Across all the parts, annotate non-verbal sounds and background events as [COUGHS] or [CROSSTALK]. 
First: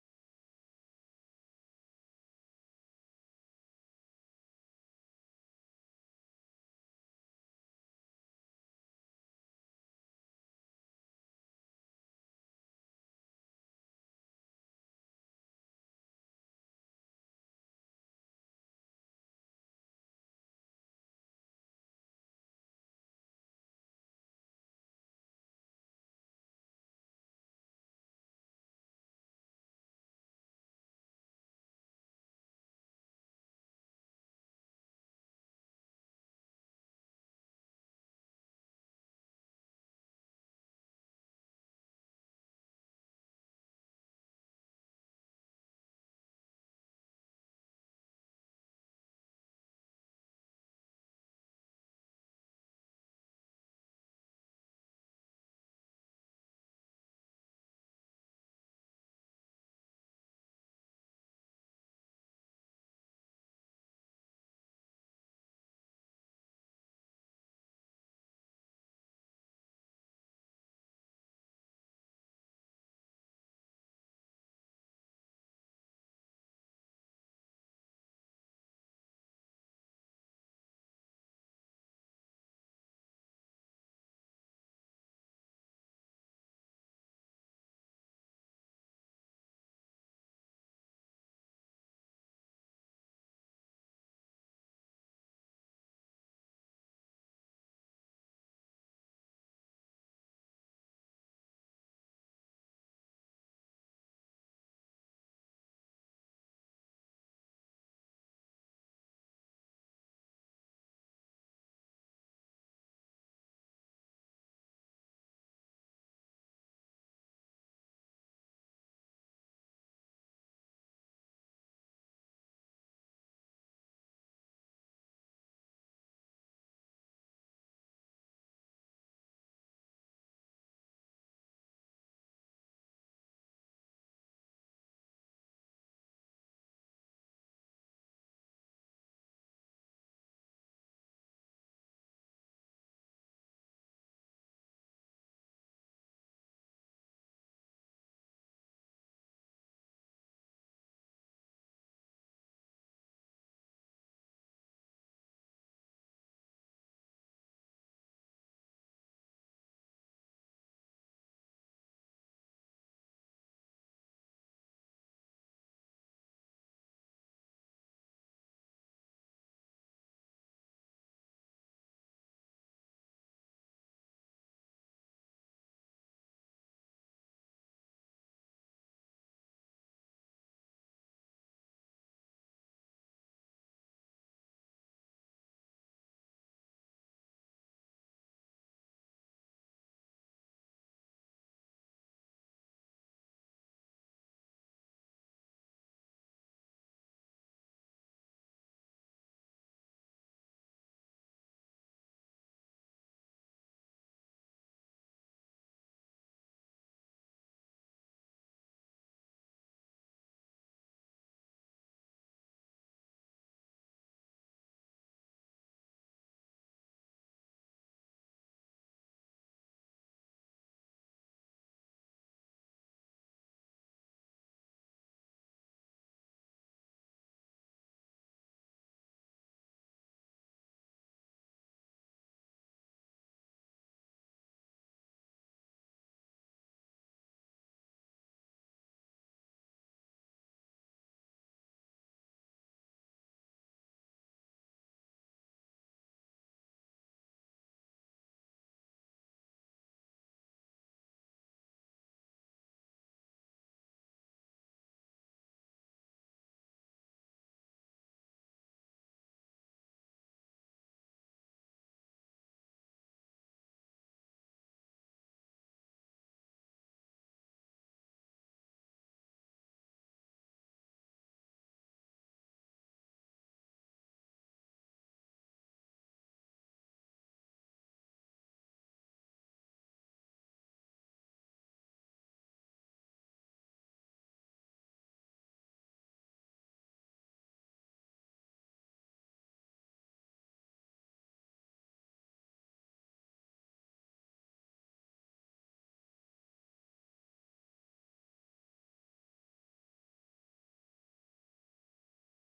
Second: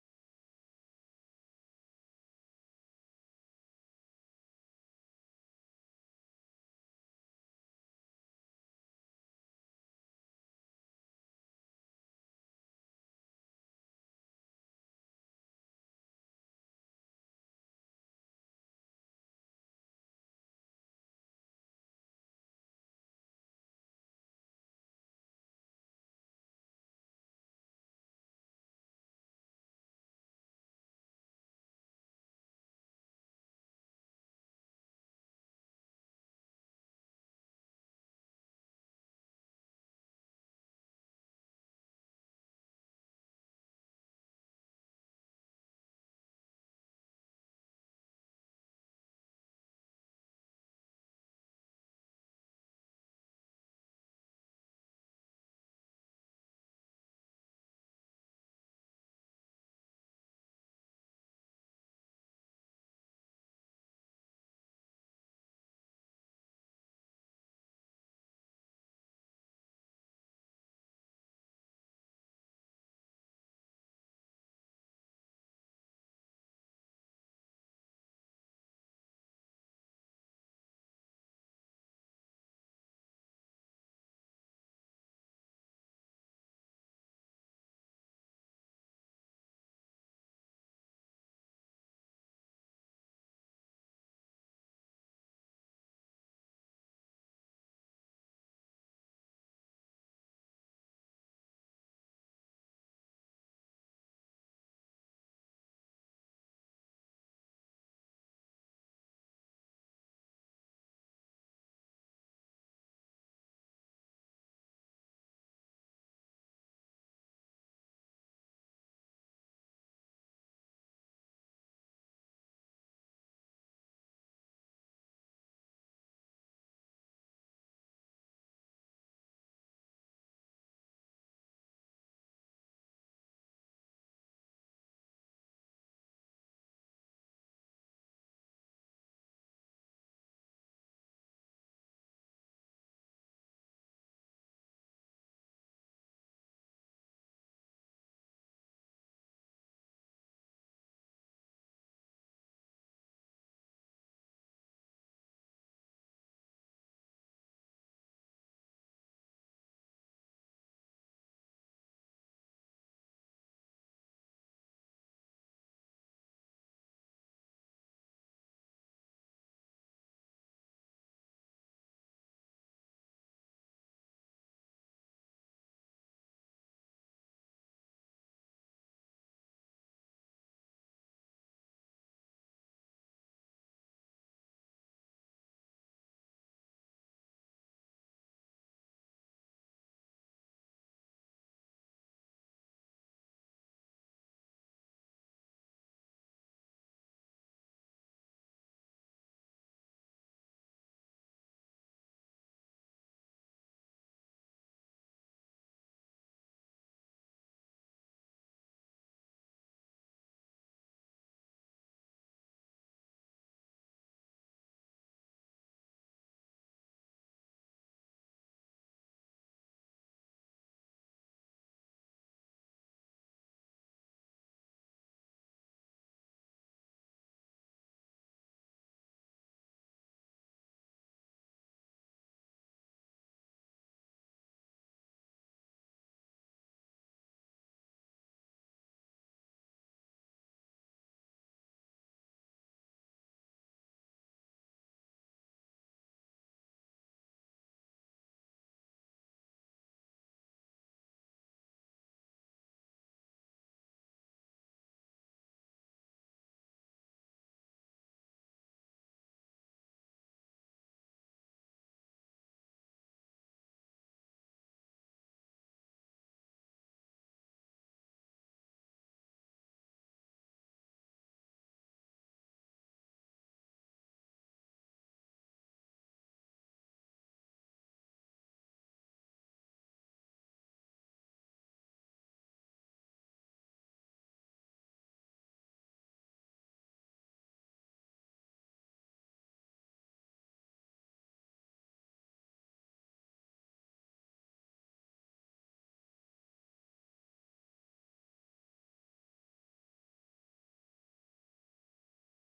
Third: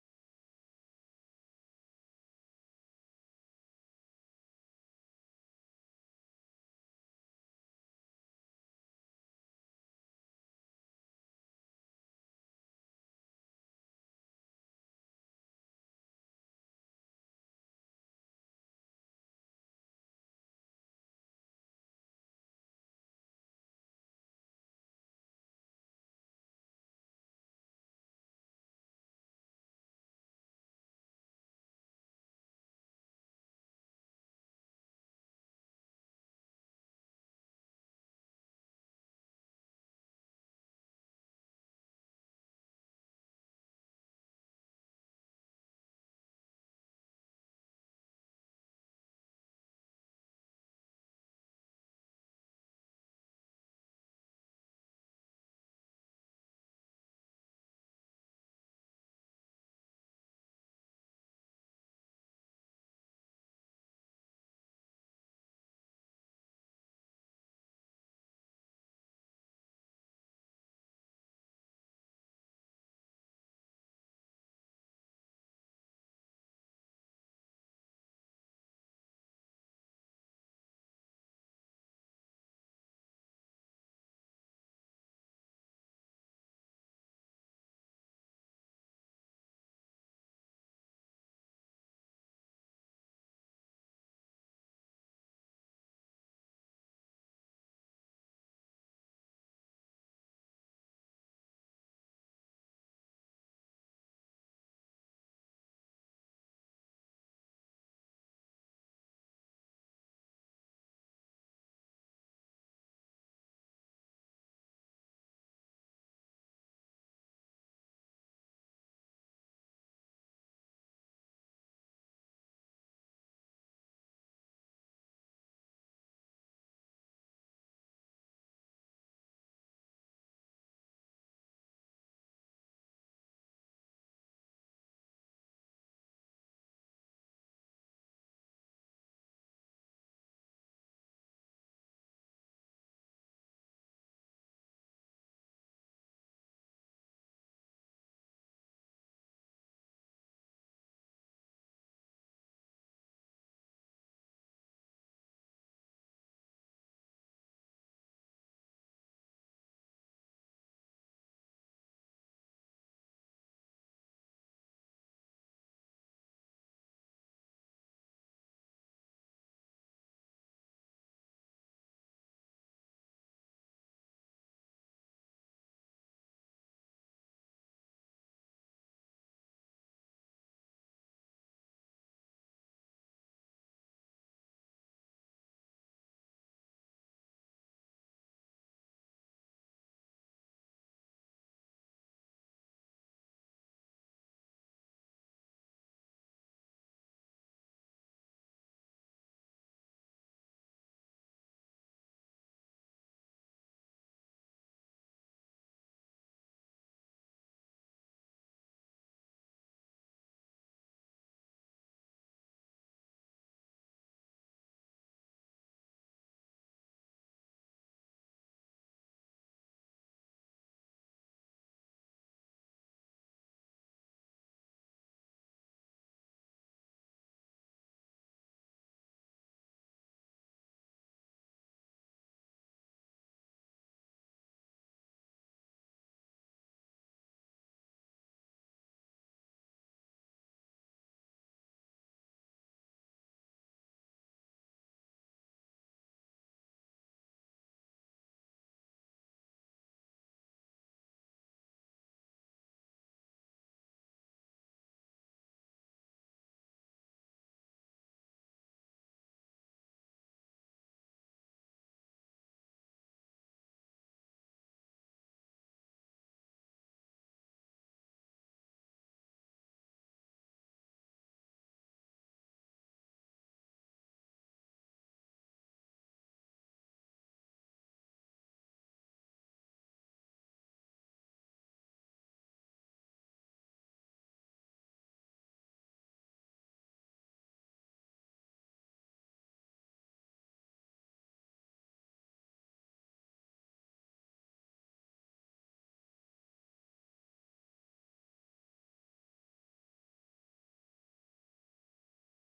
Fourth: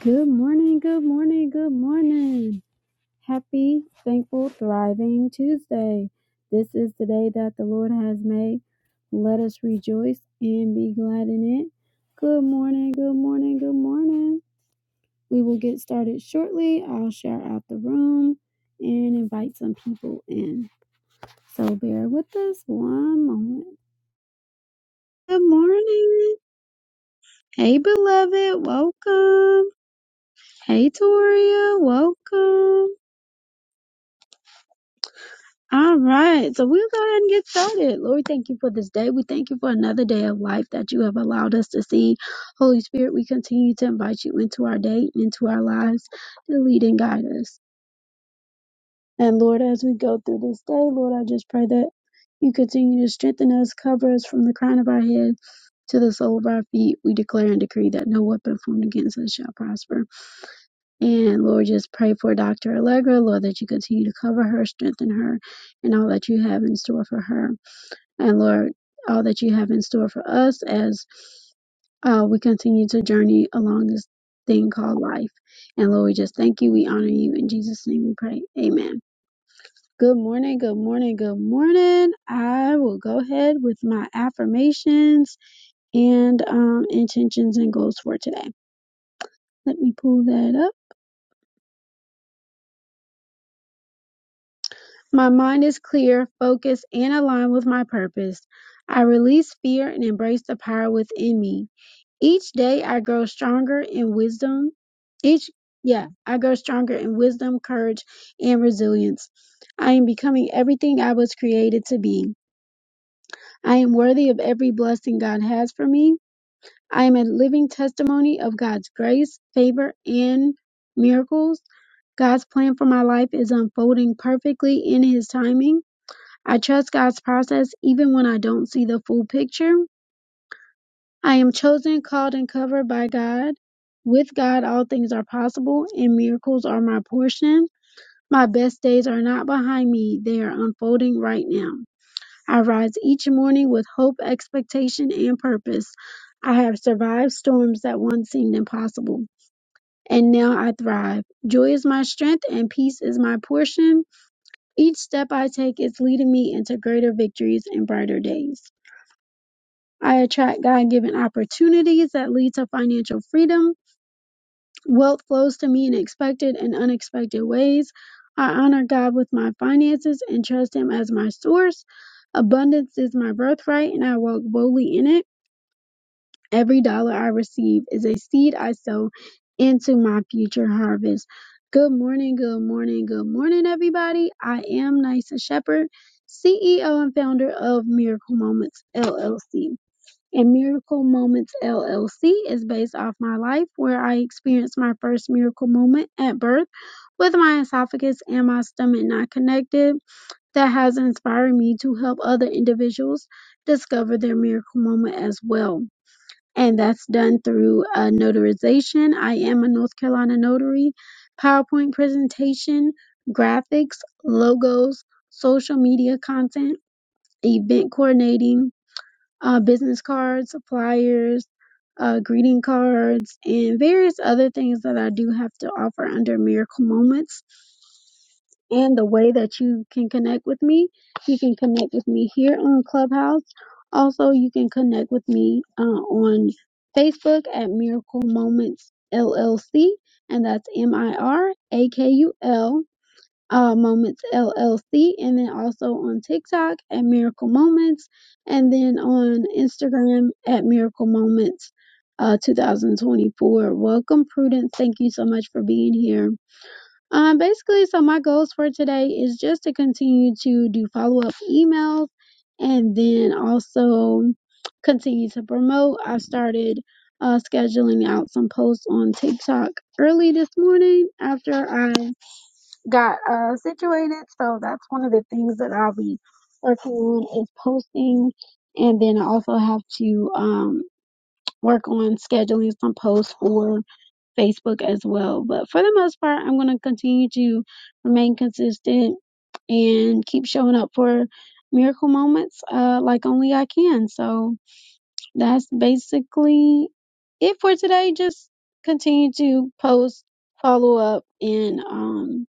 Good morning, good morning, good morning. Happy, thankful, thriving Tuesday. This is the day that the Lord has made. Let us rejoice and be glad in it. Good morning, good morning, good morning. We will get started shortly. I'll share out the room and invite some people in. So bear with us one moment. Good morning. Hey, beloved, welcome. Hey, Toria, welcome. All right. So we'll go ahead and get started. Lord, thank you for this day. We thank you for another day of life that you have allowed us to see. Holy Spirit, we continue to invite you into our day and into our lives to lead and guide us. And Lord, as we go through this day, Lord, I just pray that you continue to strengthen us, cover us from the crown of our head to the sole of our feet. We declare and decree that no weapon formed against us shall prosper. And Lord, just pray for Dr. Allegra, Lord, that you continue to cover her, strengthen her, and all that you have in store for her. And Lord, all that you have in store for us as uh, we continue to journey along this thing called life. And Lord, we just thank you. We honor you. In Jesus' name we pray. Amen. Good morning. Good morning. Good morning. I will go ahead with my affirmations and um, intentions and goals for today. Let me pull that up. My mind is clear, focused, and aligned with my purpose. I release fear and embrace the power within me. Each day I grow stronger in wisdom. Each, yeah, I grow stronger in wisdom, courage, and resilience. I am becoming everything I was created to be. I am worthy of every blessing God has for me. I am a living testimony of God's grace, favor, and miracles. God's plan for my life is unfolding perfectly in His timing. I trust God's process even when I don't see the full picture. I am chosen, called, and covered by God. With God, all things are possible, and miracles are my portion. My best days are not behind me, they are unfolding right now. I rise each morning with hope, expectation, and purpose. I have survived storms that once seemed impossible, and now I thrive. Joy is my strength, and peace is my portion. Each step I take is leading me into greater victories and brighter days. I attract God given opportunities that lead to financial freedom. Wealth flows to me in expected and unexpected ways. I honor God with my finances and trust Him as my source. Abundance is my birthright, and I walk boldly in it. Every dollar I receive is a seed I sow into my future harvest. Good morning, good morning, good morning, everybody. I am Nysa Shepherd, CEO and founder of Miracle Moments LLC and Miracle Moments LLC is based off my life where I experienced my first miracle moment at birth with my esophagus and my stomach not connected that has inspired me to help other individuals discover their miracle moment as well. And that's done through a notarization. I am a North Carolina notary, PowerPoint presentation, graphics, logos, social media content, event coordinating, uh, business cards, flyers, uh, greeting cards, and various other things that I do have to offer under Miracle Moments. And the way that you can connect with me, you can connect with me here on Clubhouse. Also, you can connect with me uh, on Facebook at Miracle Moments LLC, and that's M I R A K U L uh, Moments LLC, and then also on TikTok at Miracle Moments, and then on Instagram at Miracle Moments uh, 2024. Welcome, Prudence. Thank you so much for being here. Um, basically, so my goals for today is just to continue to do follow up emails and then also continue to promote. I started uh, scheduling out some posts on TikTok early this morning after I got uh, situated. So that's one of the things that I'll be working on is posting, and then I also have to um, work on scheduling some posts for Facebook as well. But for the most part, I'm going to continue to remain consistent and keep showing up for miracle moments uh, like only I can. So that's basically it for today. Just continue to post, follow up, and um,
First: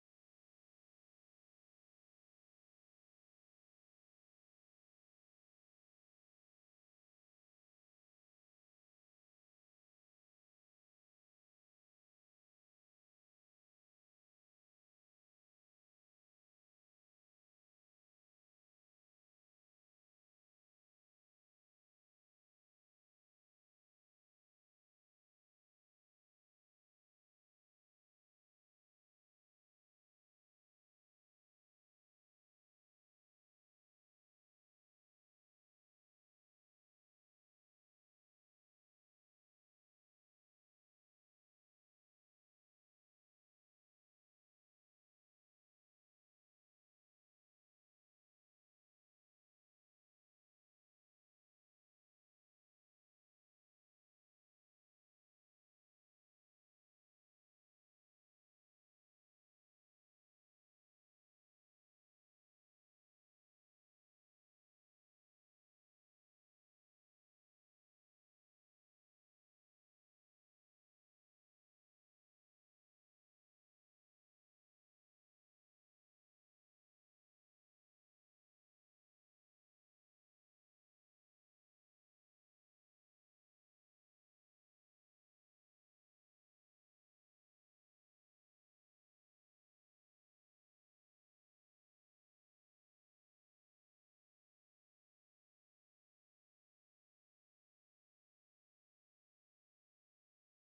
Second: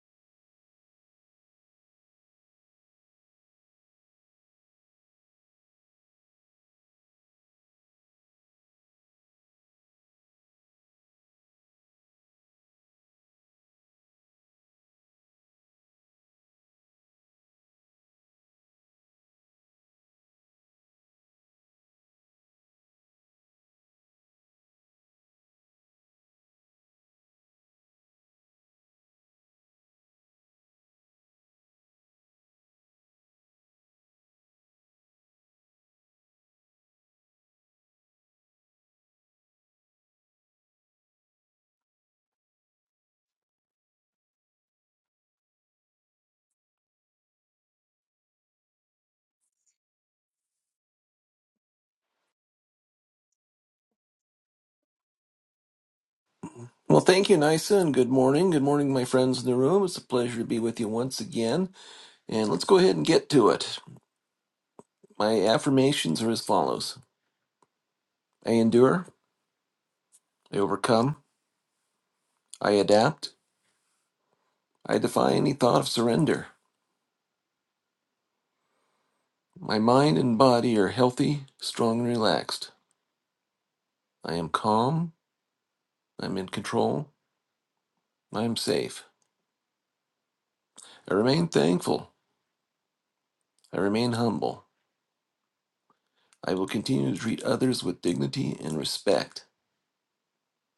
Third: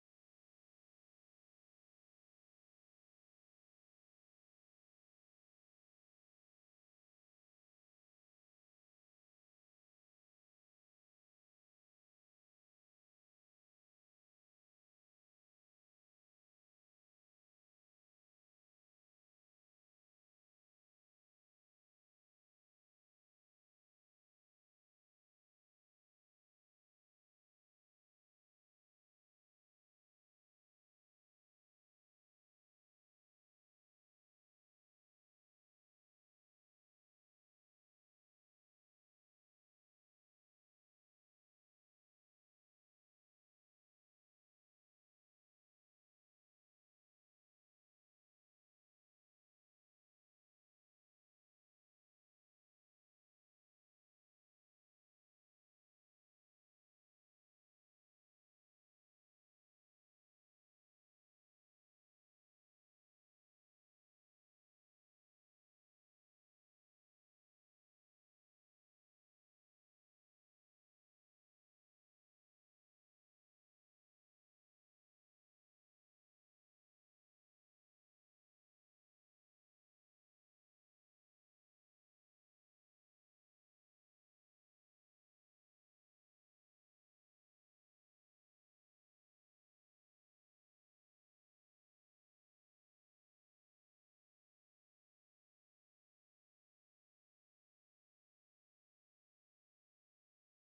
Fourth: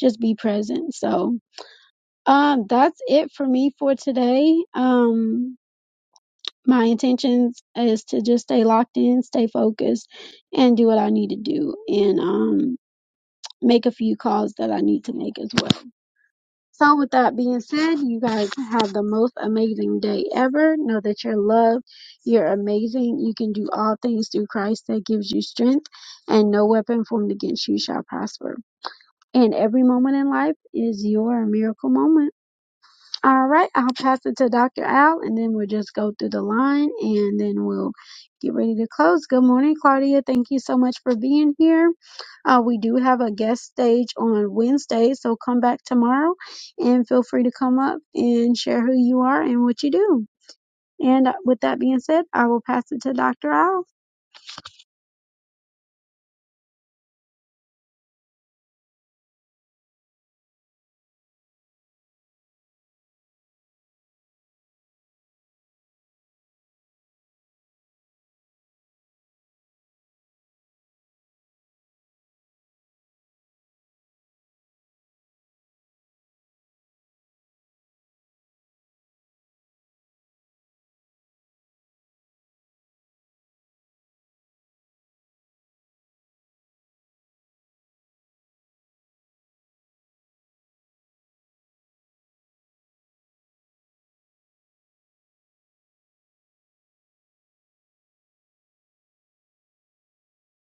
just be present. So um, that's it for me for today. Um, my intentions is to just stay locked in, stay focused, and do what I need to do, and um, make a few calls that I need to make as well. So, with that being said, you guys have the most amazing day ever. Know that you're loved, you're amazing, you can do all things through Christ that gives you strength, and no weapon formed against you shall prosper. And every moment in life is your miracle moment. All right, I'll pass it to Dr. Al, and then we'll just go through the line, and then we'll get ready to close. Good morning, Claudia. Thank you so much for being here. Uh, we do have a guest stage on Wednesday, so come back tomorrow, and feel free to come up and share who you are and what you do. And uh, with that being said, I will pass it to Dr. Al. Well, thank you, Nisa, and good morning. Good morning, my friends in the room. It's a pleasure to be with you once again. And let's go ahead and get to it. My affirmations are as follows I endure, I overcome, I adapt, I defy any thought of surrender. My mind and body are healthy, strong, and relaxed. I am calm, I'm in control, I am safe. I remain thankful, I remain humble. I will continue to treat others with dignity and respect.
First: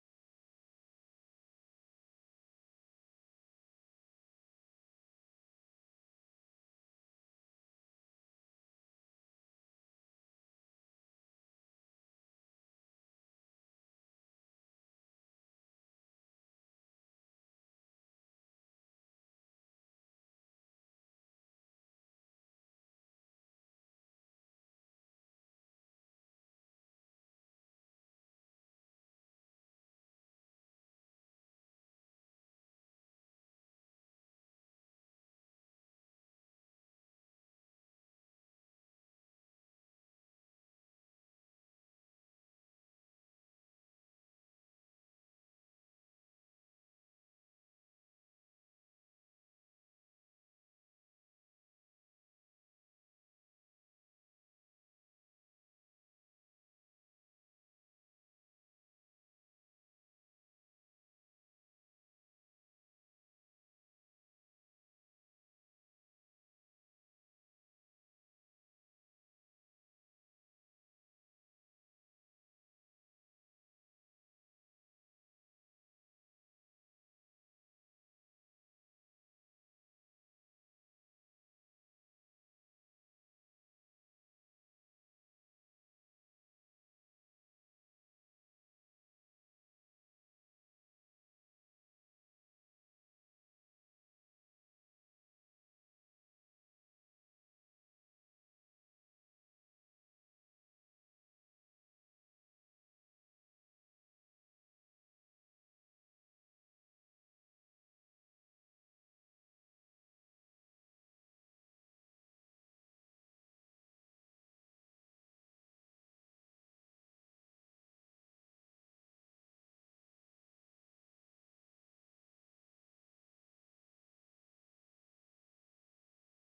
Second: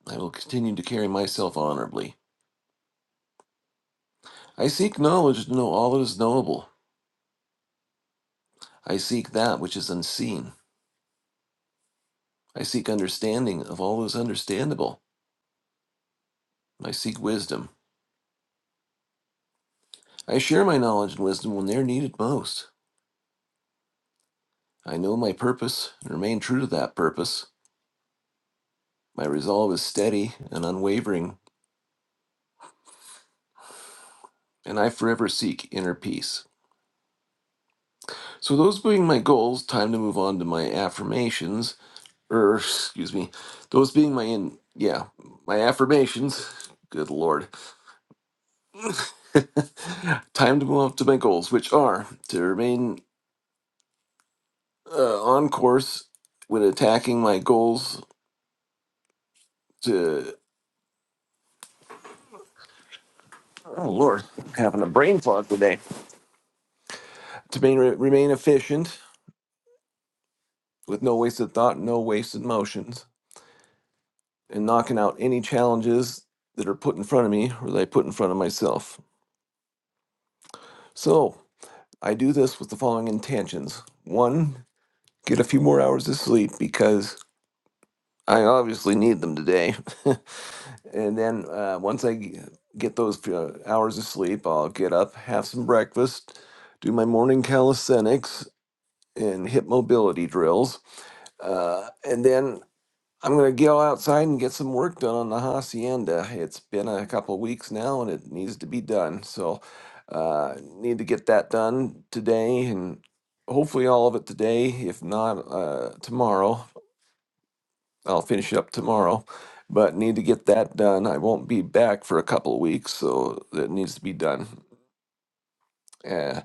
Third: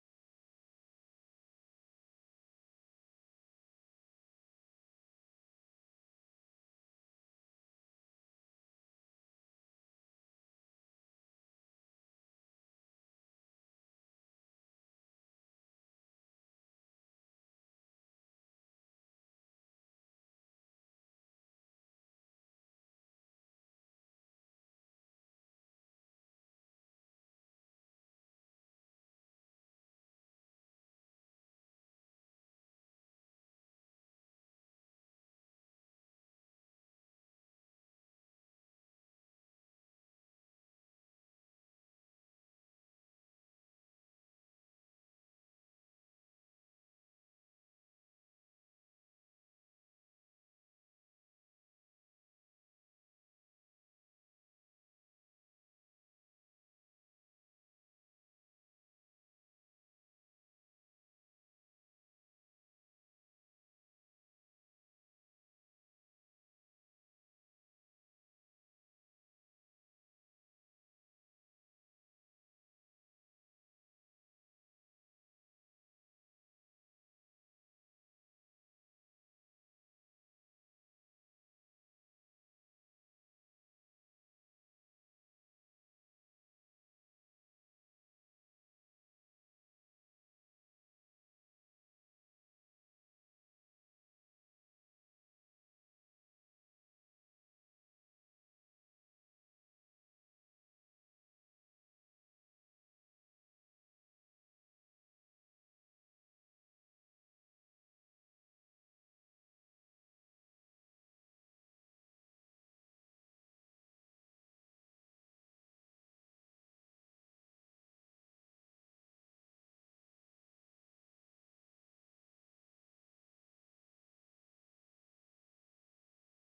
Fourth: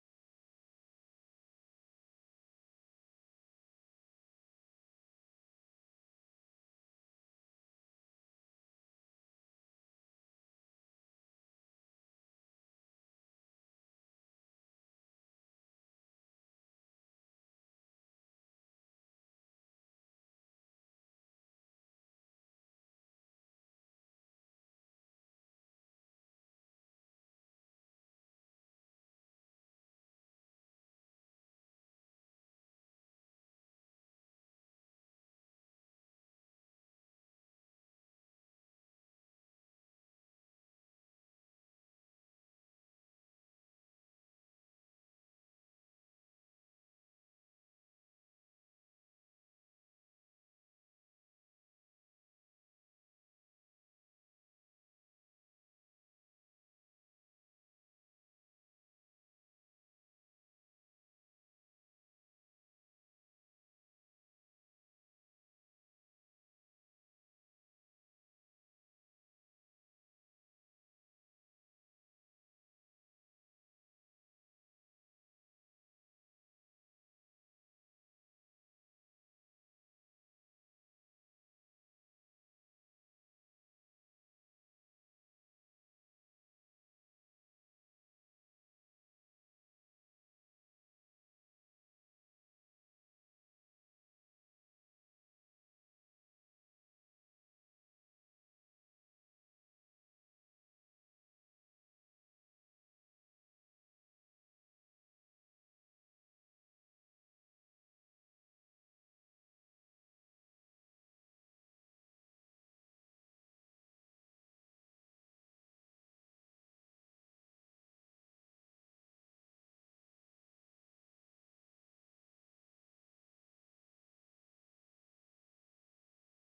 I will continue to carry myself honorably. I seek knowledge to know all that is knowable. I seek that which is unseen. I seek understanding of all that is understandable. I seek wisdom. I share my knowledge and wisdom when they are needed most. I know my purpose and remain true to that purpose. My resolve is steady and unwavering, and I forever seek inner peace. So, those being my goals, time to move on to my affirmations, or excuse me, those being my in, yeah, my affirmations. [LAUGHS] Good lord. [LAUGHS] Time to move up to my goals, which are to remain uh, on course when attacking my goals. To oh lord, I'm having a brain fog today. To main, remain efficient with no wasted thought, no wasted motions, and knocking out any challenges that are put in front of me or that I put in front of myself. So I do this with the following intentions: one, get a few more hours of sleep because I obviously need them today. [LAUGHS] And then uh, once I g- get those uh, hours of sleep, I'll get up, have some breakfast, do my morning calisthenics and hip mobility drills. Uh, and then I'm going to go outside and get some work done on the hacienda. It's been a couple weeks now and it needs to be done. So uh, need to get that done today and hopefully all of it today, if not uh, tomorrow. I'll finish it up tomorrow, but need to get that done. I won't be back for a couple of weeks, so that needs to be done. Uh,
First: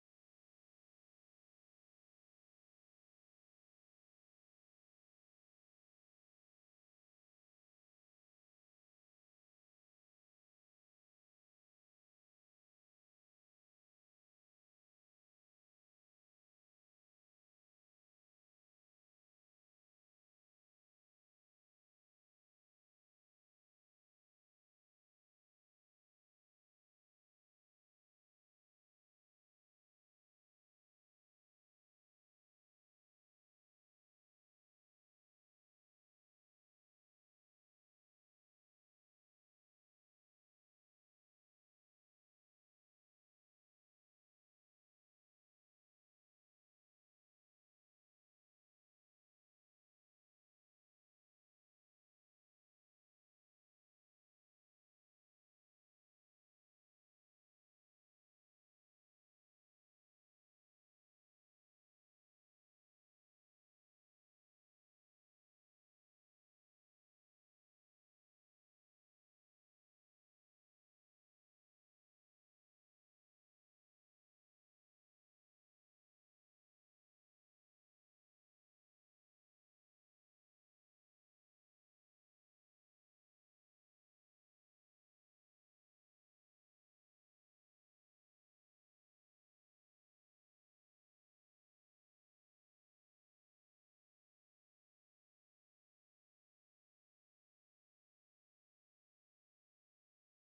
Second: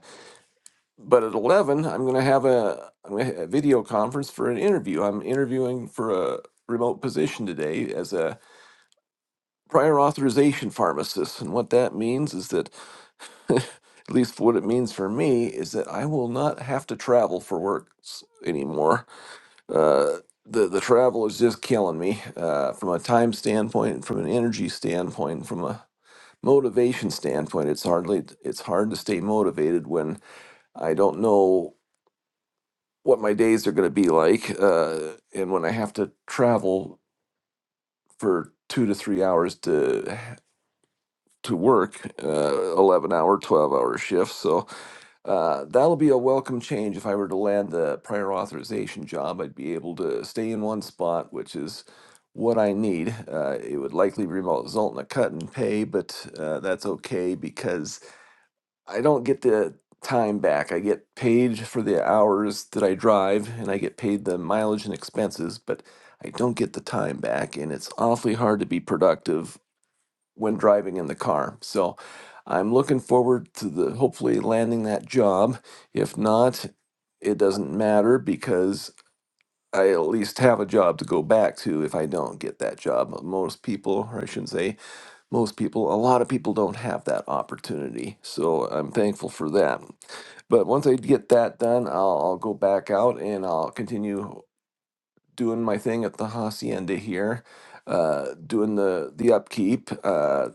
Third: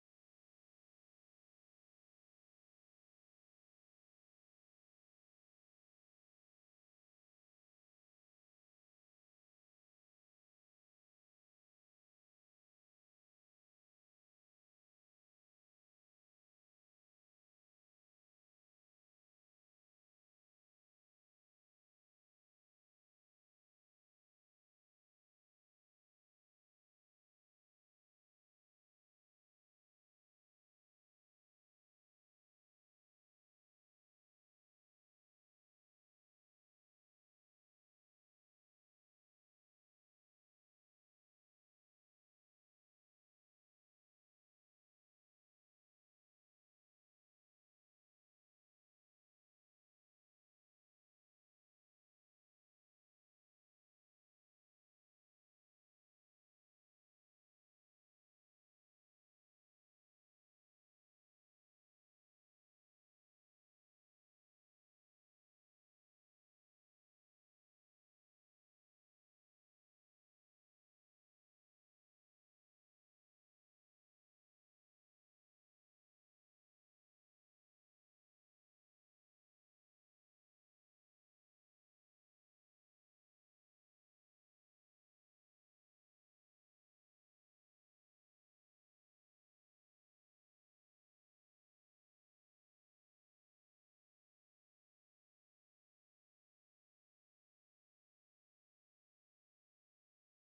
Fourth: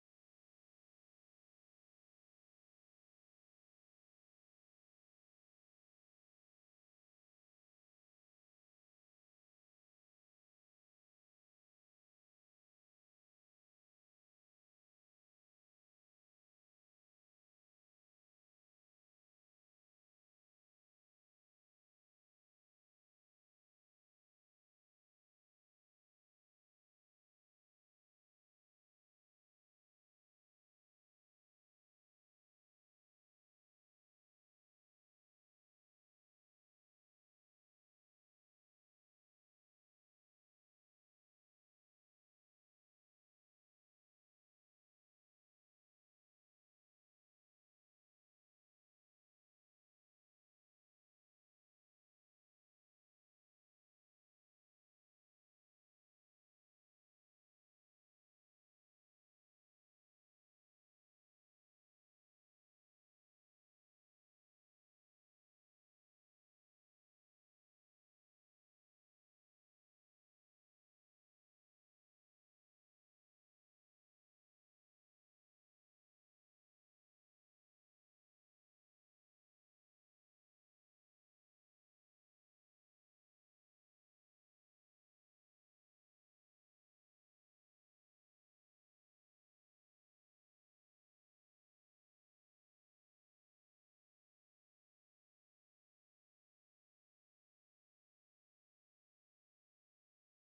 but at eleven, I'm going to have a, I'm gonna ha- a video conference for an interview. I'm interviewing for a remote position today as a prior authorization pharmacist, and what that means is that, [LAUGHS] at least what it means for me, is that I will not have to travel for work s- anymore Uh, the the travel is just killing me uh, from a time standpoint, from an energy standpoint, from a motivation standpoint. It's hardly it's hard to stay motivated when I don't know what my days are going to be like, uh, and when I have to travel for two to three hours to to work, uh, eleven hour, twelve hour shifts. So Uh, that'll be a welcome change. If I were to land the prior authorization job, I'd be able to stay in one spot, which is what I need. Uh, it would likely result in a cut in pay, but uh, that's okay because I don't get the time back. I get paid for the hours that I drive and I get paid the mileage and expenses, but I don't get the time back. And it's awfully hard to be productive when driving in the car. So I'm looking forward to the hopefully landing that job. If not, it doesn't matter because I at least have a job to go back to if I don't get that job. Most people, or I shouldn't say most people, a lot of people don't have that opportunity. So I'm thankful for that. But once I get that done, I'll, I'll go back out and I'll continue doing my thing at the hacienda here, uh, doing the the upkeep. Uh,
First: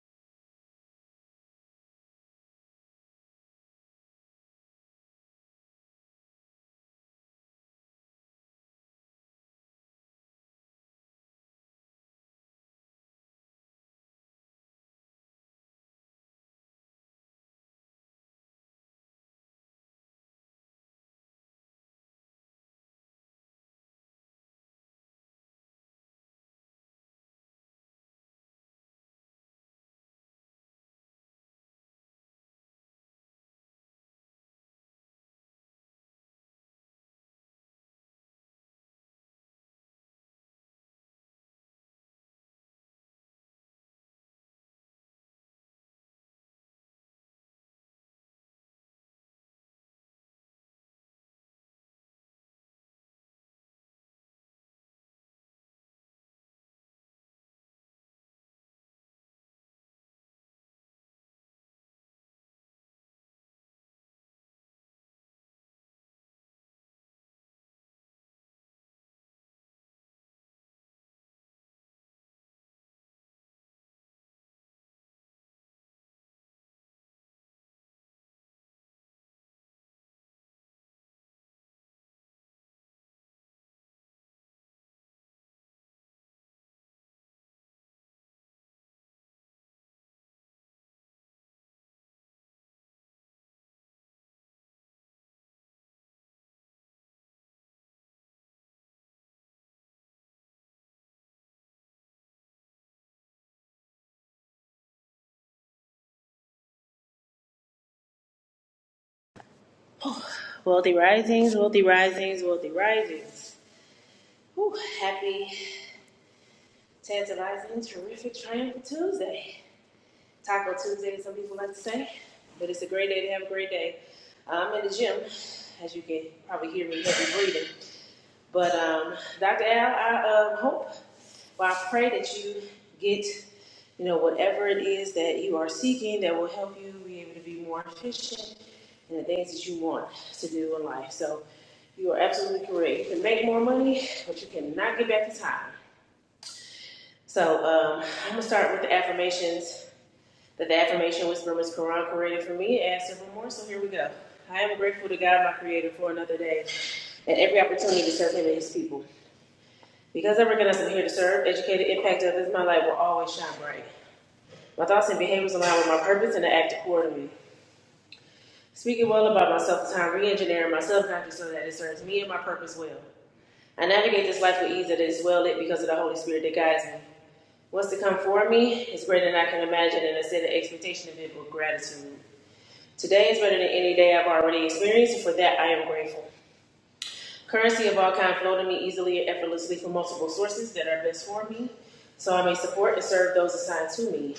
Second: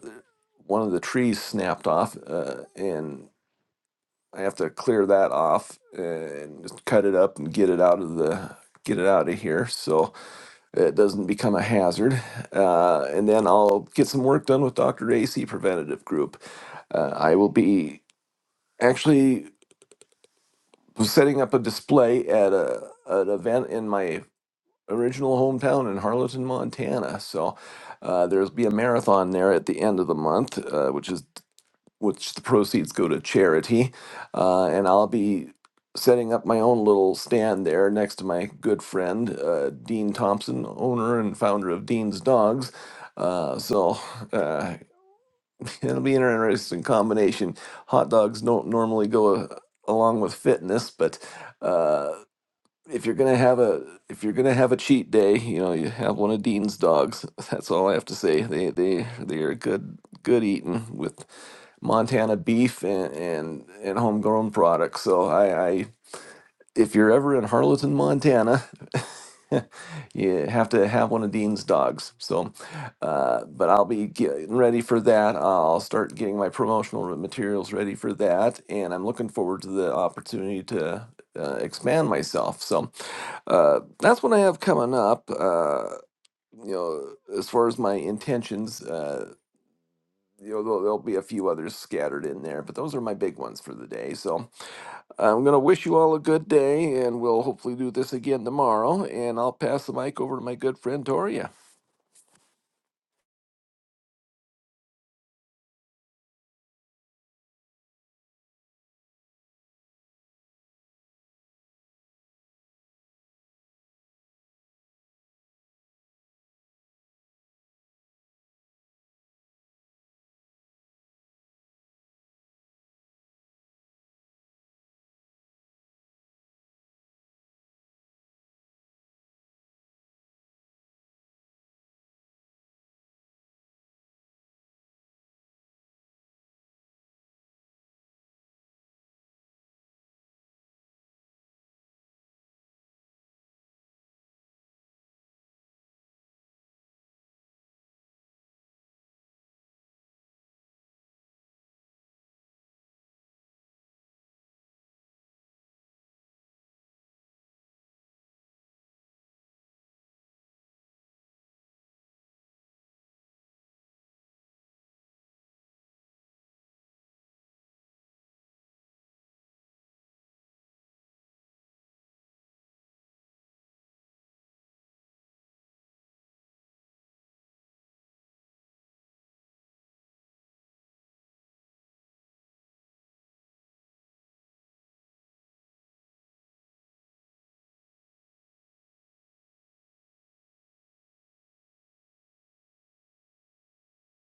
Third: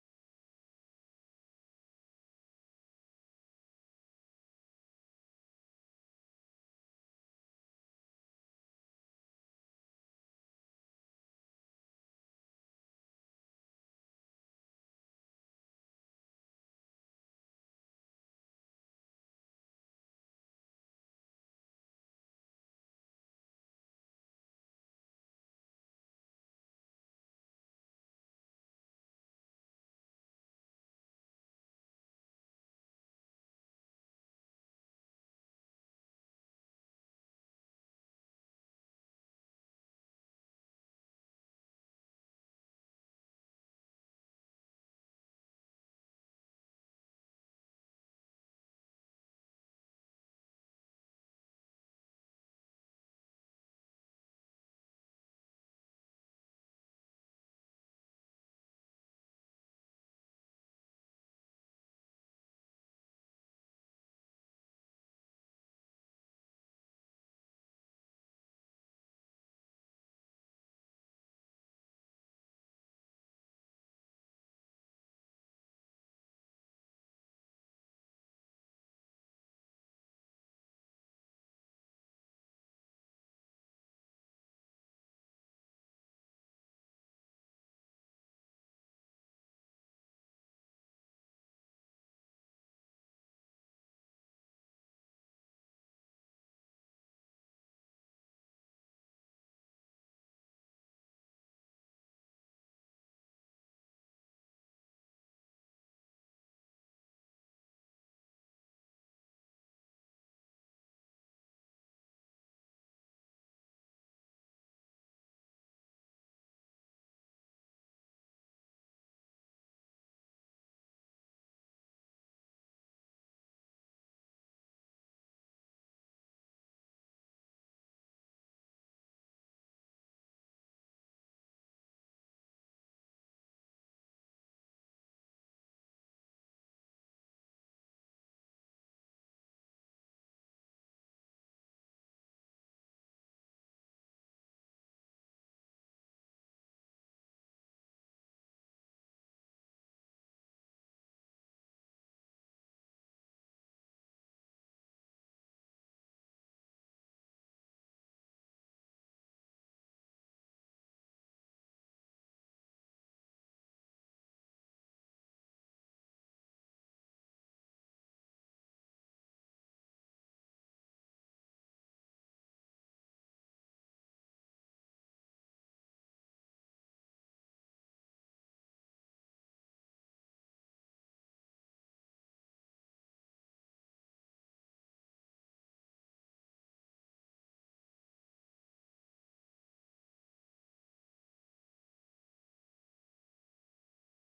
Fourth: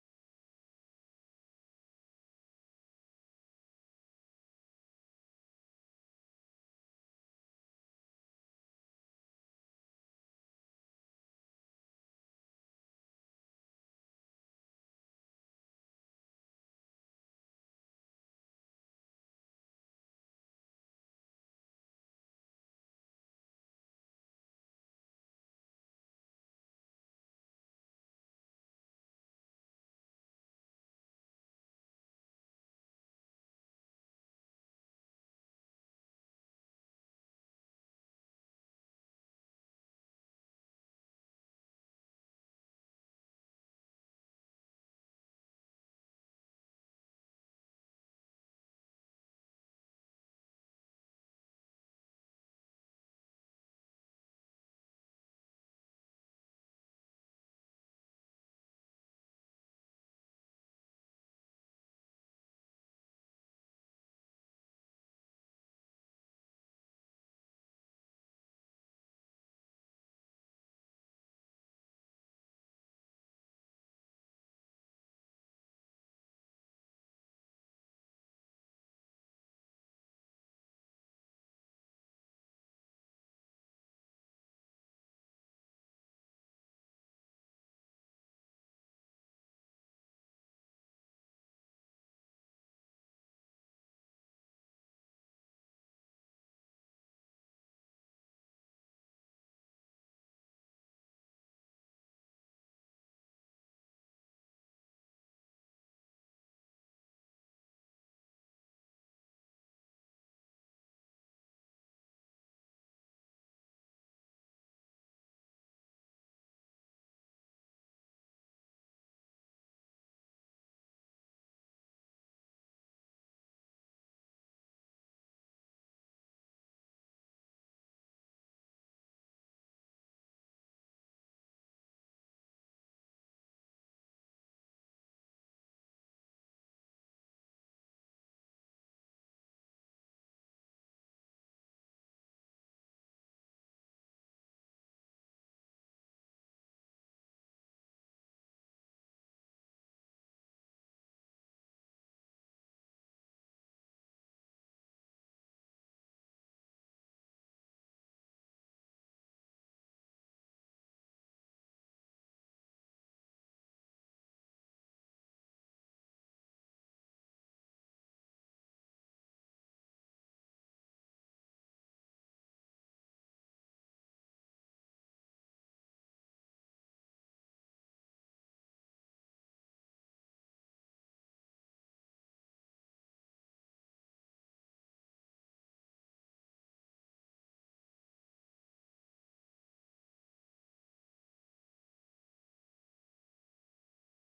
one of the trees snapped off, uh, and I have to clear that off uh, and just cut it up and get it out of the get it out of here so it doesn't become a hazard. Uh, and then I'll get some work done with Dr. AC Preventative Group. Uh, I will be actually setting up a display at a an event in my original hometown in Harleton, Montana. So uh, there'll be a marathon there at the end of the month, uh, which is which the proceeds go to charity. Uh, and I'll be setting up my own little stand there next to my good friend, uh, Dean Thompson, owner and founder of Dean's Dogs. Uh, so uh, [LAUGHS] it'll be an interesting combination. Hot dogs don't normally go uh, along with fitness, but. uh, if you're gonna have a if you're gonna have a cheat day, you know, you have one of Dean's dogs. [LAUGHS] That's all I have to say. They they they are good good eating with Montana beef and and, and homegrown products. So I, I if you're ever in Harleton, Montana, [LAUGHS] you have to have one of Dean's dogs. So, uh, but I'll be getting ready for that. I'll start getting my promotional materials ready for that, and I'm looking forward to the opportunity to uh, expand myself. So. Uh, that's what I have coming up. Uh, you know, as far as my intentions, uh, you know, there'll, there'll be a few others scattered in there, but those are my big ones for the day. So I'm going to wish you all a good day, and we'll hopefully do this again tomorrow. And I'll pass the mic over to my good friend Toria. Wealthy risings, wealthy risings, wealthy risings. Whew, happy, tantalizing, terrific, triumphant Tuesday. Taco Tuesday, as some people like to say, but it's a great day to have a great day. I'm in the gym, as you can probably hear me heavy breathing. But um, Dr. Al, I um, hope well, I pray that you get, you know, whatever it is that you are seeking that will help you be able to be more efficient in the things that you want to do in life. So you are absolutely correct. You can make more money, but you cannot get back the time. So um, I'm gonna start with the affirmations. That the affirmation whisperer was Quran created for me and several more. So here we go. I am grateful to God, my Creator, for another day and every opportunity to serve Him and His people. Because I recognize I'm here to serve, educate, and impact others, my light will always shine bright. My thoughts and behaviors align with my purpose and I act accordingly. Speaking well about myself is how I'm re-engineering my subconscious so that it serves me and my purpose well. I navigate this life with ease that is well lit because of the Holy Spirit that guides me. What's to come for me is greater than I can imagine and I set an expectation of it with gratitude. Today is better than any day I've already experienced and for that I am grateful. Currency of all kind flow to me easily and effortlessly from multiple sources that are best for me so I may support and serve those assigned to me.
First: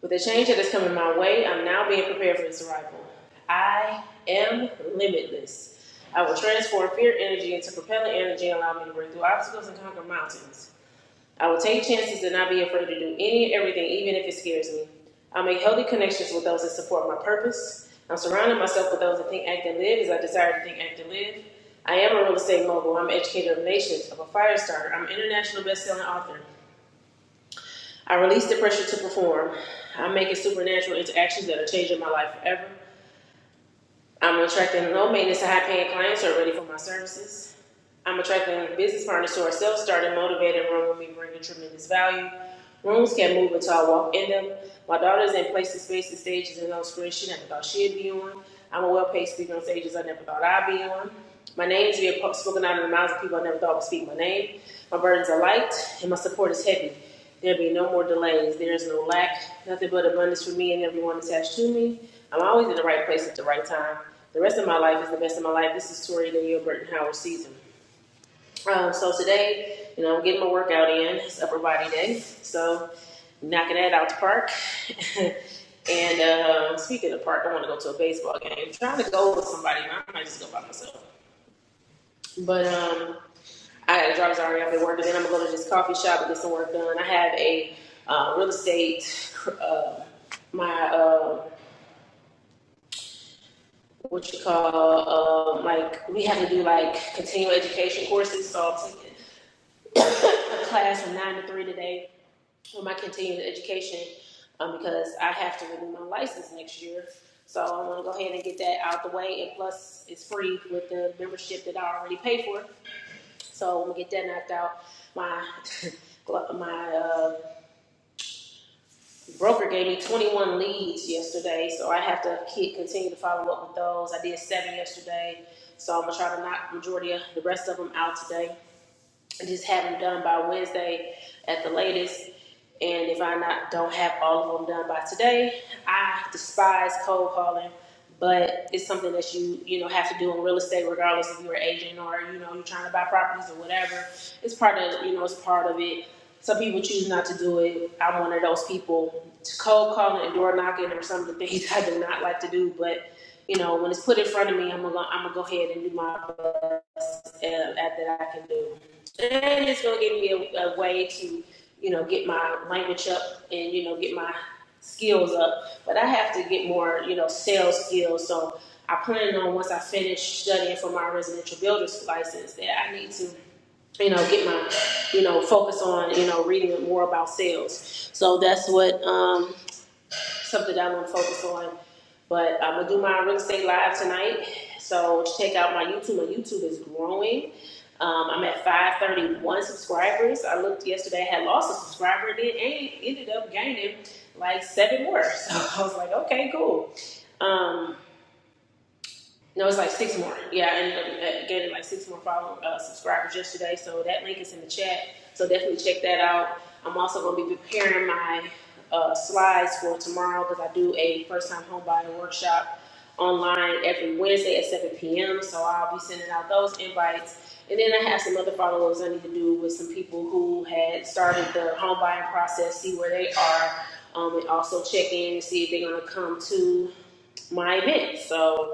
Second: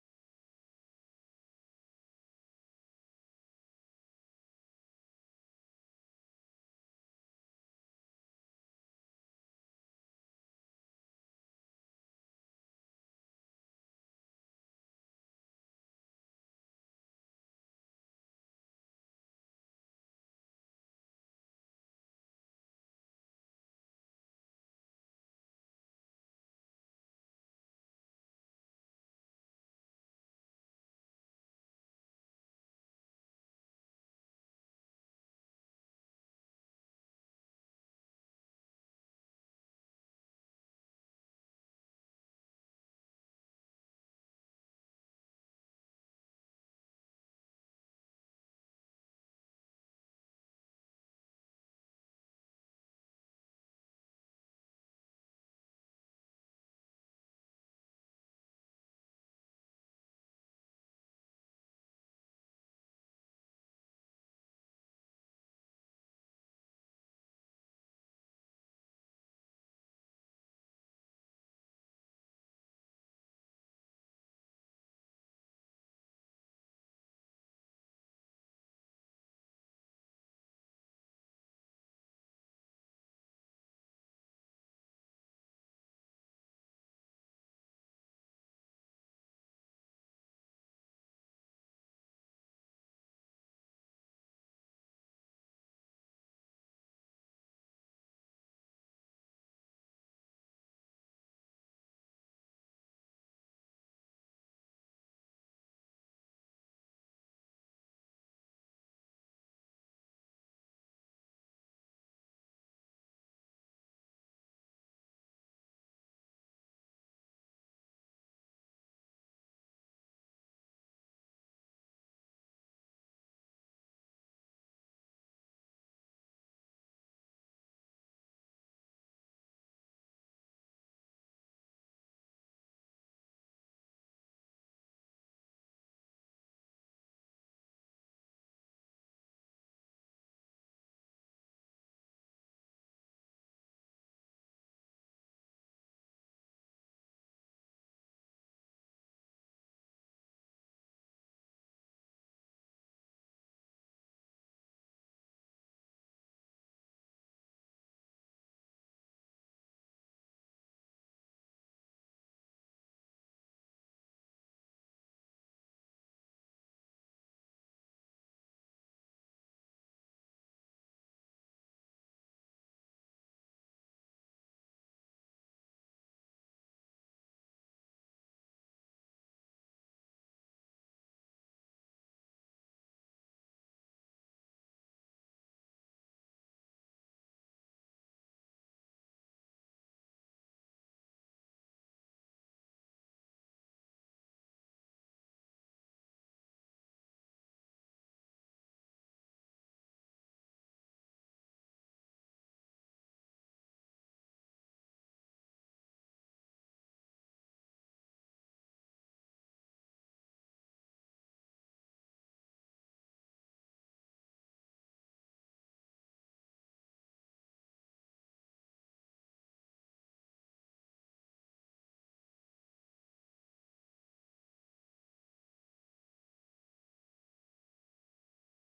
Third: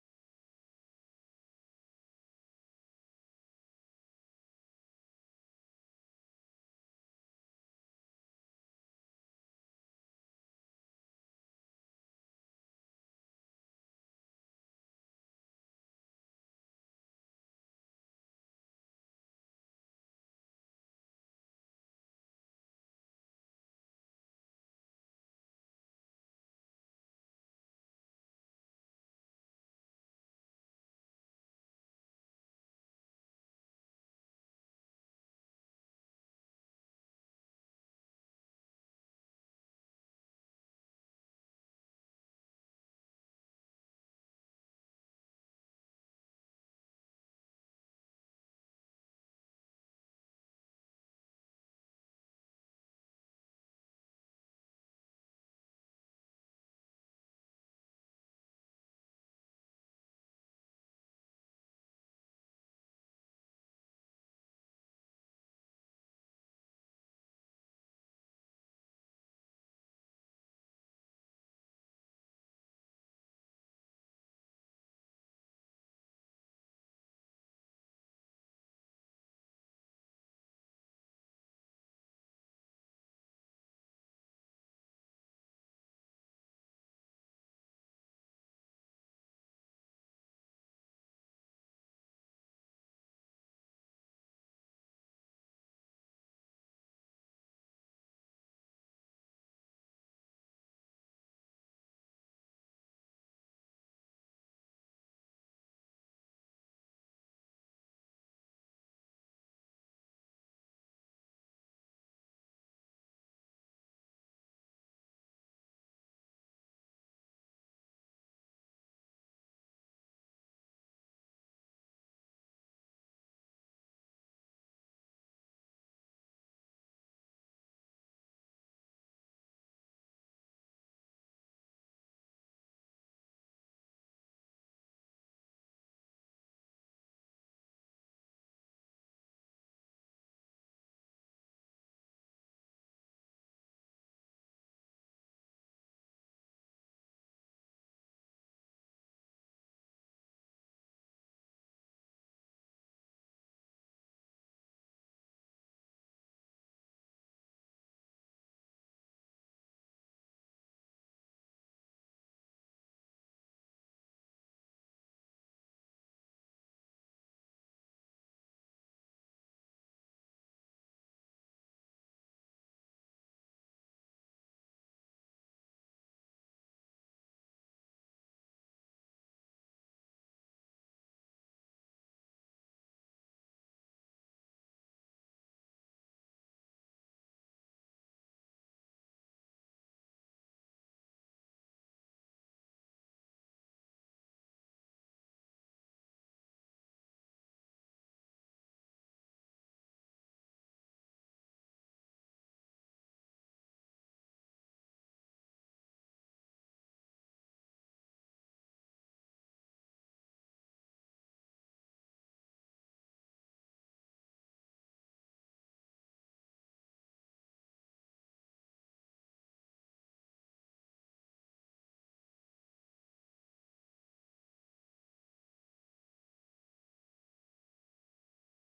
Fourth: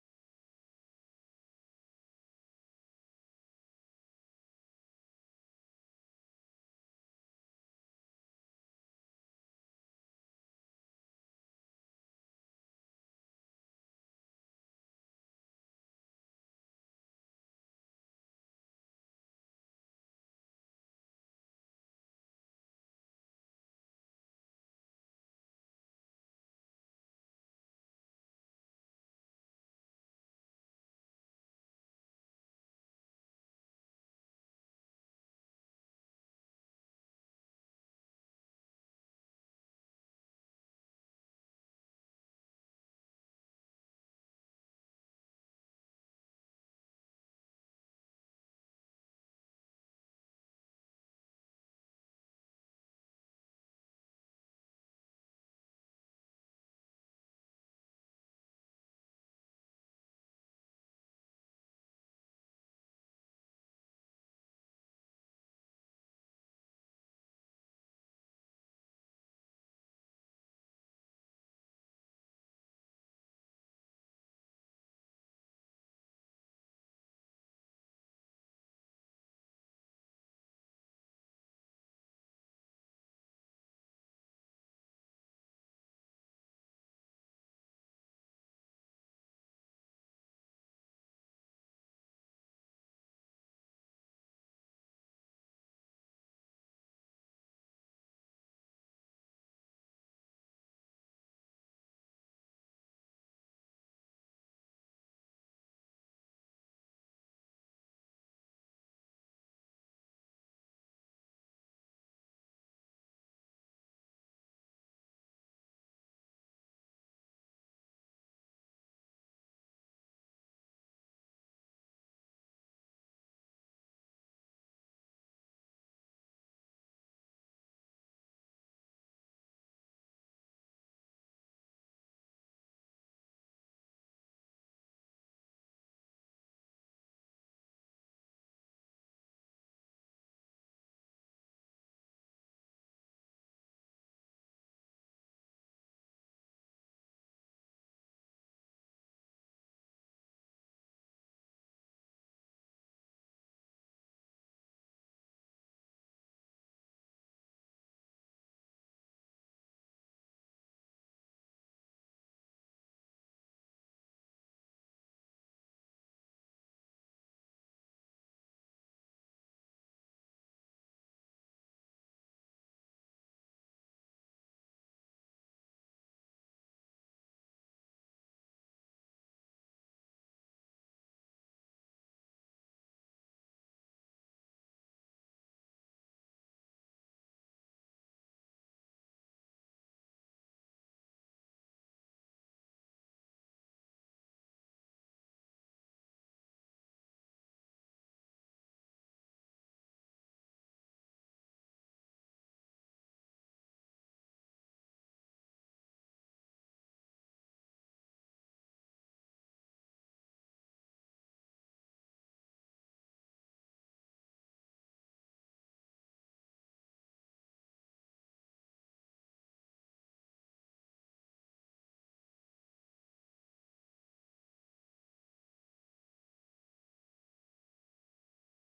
With the change that is coming my way, I'm now being prepared for its arrival. I am limitless. I will transform fear energy into propelling energy and allow me to break through obstacles and conquer mountains. I will take chances and not be afraid to do any and everything, even if it scares me. I'll make healthy connections with those that support my purpose. I'm surrounding myself with those that think, act, and live as I desire to think, act, and live. I am a real estate mogul. I'm an educator of nations. I'm a fire starter. I'm an international best-selling author. I release the pressure to perform. I'm making supernatural interactions that are changing my life forever. I'm attracting low maintenance to high paying clients who are ready for my services. I'm attracting a business partners to our self-starting, motivated room will be bringing tremendous value. Rooms can move until I walk in them. My daughter's in places, spaces, stages, and on screen she never thought she'd be on. I'm a well-paid speaker on stages I never thought I'd be on. My name is being spoken out of the mouths of people I never thought would speak my name. My burdens are light, and my support is heavy. There'll be no more delays. There is no lack, nothing but abundance for me and everyone attached to me. I'm always in the right place at the right time. The rest of my life is the best of my life. This is Tori Danielle Burton Howard season. Um, so today, you know, I'm getting my workout in. It's upper body day. So knocking that out the park. [LAUGHS] and uh, speaking of park, I want to go to a baseball game. I'm trying to go with somebody. I might just go by myself. But um, I got to driver's already up at work, and then I'm gonna go to this coffee shop and get some work done. I have a uh, real estate, uh, my uh, what you call uh, like we have to do like continuing education courses. So I'm taking [COUGHS] a [LAUGHS] class from nine to three today with my continuing education um, because I have to renew my license next year. So I want to go ahead and get that out the way, and plus it's free with the membership that I already paid for. So I'm gonna get that knocked out. My [LAUGHS] my uh, broker gave me 21 leads yesterday, so I have to keep, continue to follow up with those. I did seven yesterday, so I'm gonna try to knock the majority of the rest of them out today just have them done by Wednesday at the latest. And if I not don't have all of them done by today, I despise cold calling, but it's something that you you know have to do in real estate, regardless if you're an agent or you know you're trying to buy properties or whatever. It's part of you know it's part of it. Some people choose not to do it. I'm one of those people. Cold calling and door knocking are some of the things [LAUGHS] I do not like to do, but you know when it's put in front of me, I'm gonna I'm gonna go ahead and do my and, uh, that I can do. And it's gonna give me a, a way to, you know, get my language up and you know get my skills up. But I have to get more, you know, sales skills. So I plan on once I finish studying for my residential builder's license that I need to, you know, get my, you know, focus on, you know, reading more about sales. So that's what um, something that I'm gonna focus on. But I'm gonna do my real estate live tonight. So check out my YouTube. My YouTube is growing. Um, I'm at 531 subscribers. I looked yesterday, I had lost a subscriber, then and then ended up gaining like seven more. [LAUGHS] So I was like, okay, cool. Um, no, it's like six more. Yeah, I ended up uh, getting like six more follow uh, subscribers yesterday. So that link is in the chat. So definitely check that out. I'm also going to be preparing my uh, slides for tomorrow because I do a first-time home buyer workshop online every Wednesday at 7 p.m. So I'll be sending out those invites. And then I have some other follow-ups I need to do with some people who had started the home buying process, see where they are, um, and also check in and see if they're going to come to my event. So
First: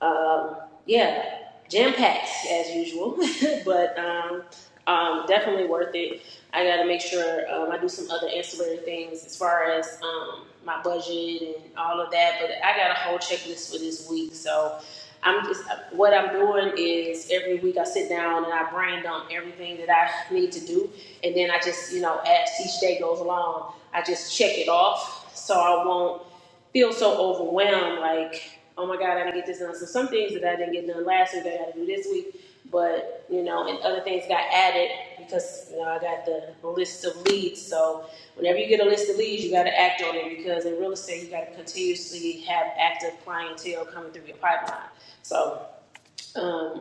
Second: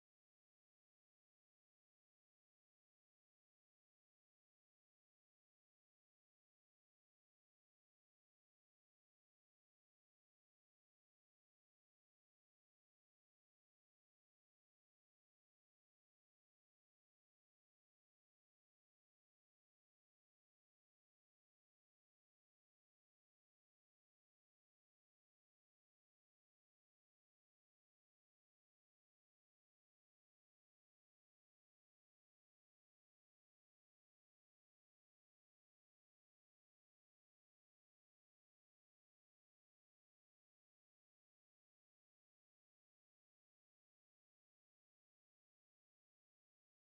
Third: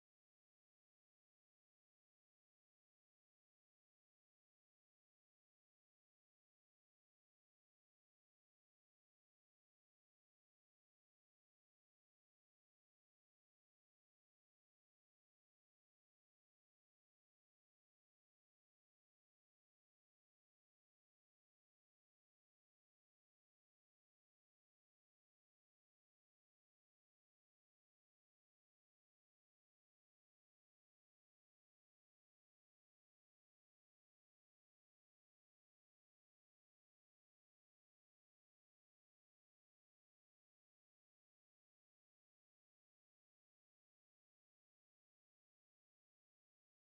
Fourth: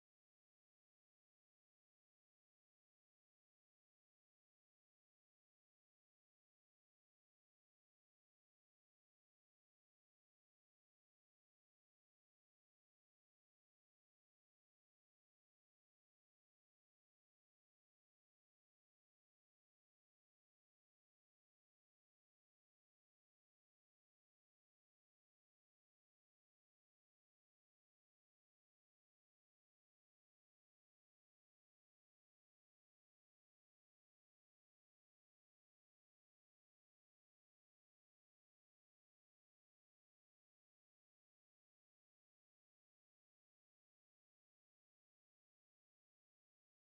um, yeah, jam packed as usual, [LAUGHS] but um, um, definitely worth it. I got to make sure um, I do some other ancillary things as far as um, my budget and all of that. But I got a whole checklist for this week, so I'm just what I'm doing is every week I sit down and I brain dump everything that I need to do, and then I just you know as each day goes along, I just check it off. So I won't feel so overwhelmed, like, oh my God, I didn't get this done. So some things that I didn't get done last week, I got to do this week. But you know, and other things got added because you know I got the list of leads. So whenever you get a list of leads, you got to act on it because in real estate, you got to continuously have active clientele coming through your pipeline. So. um,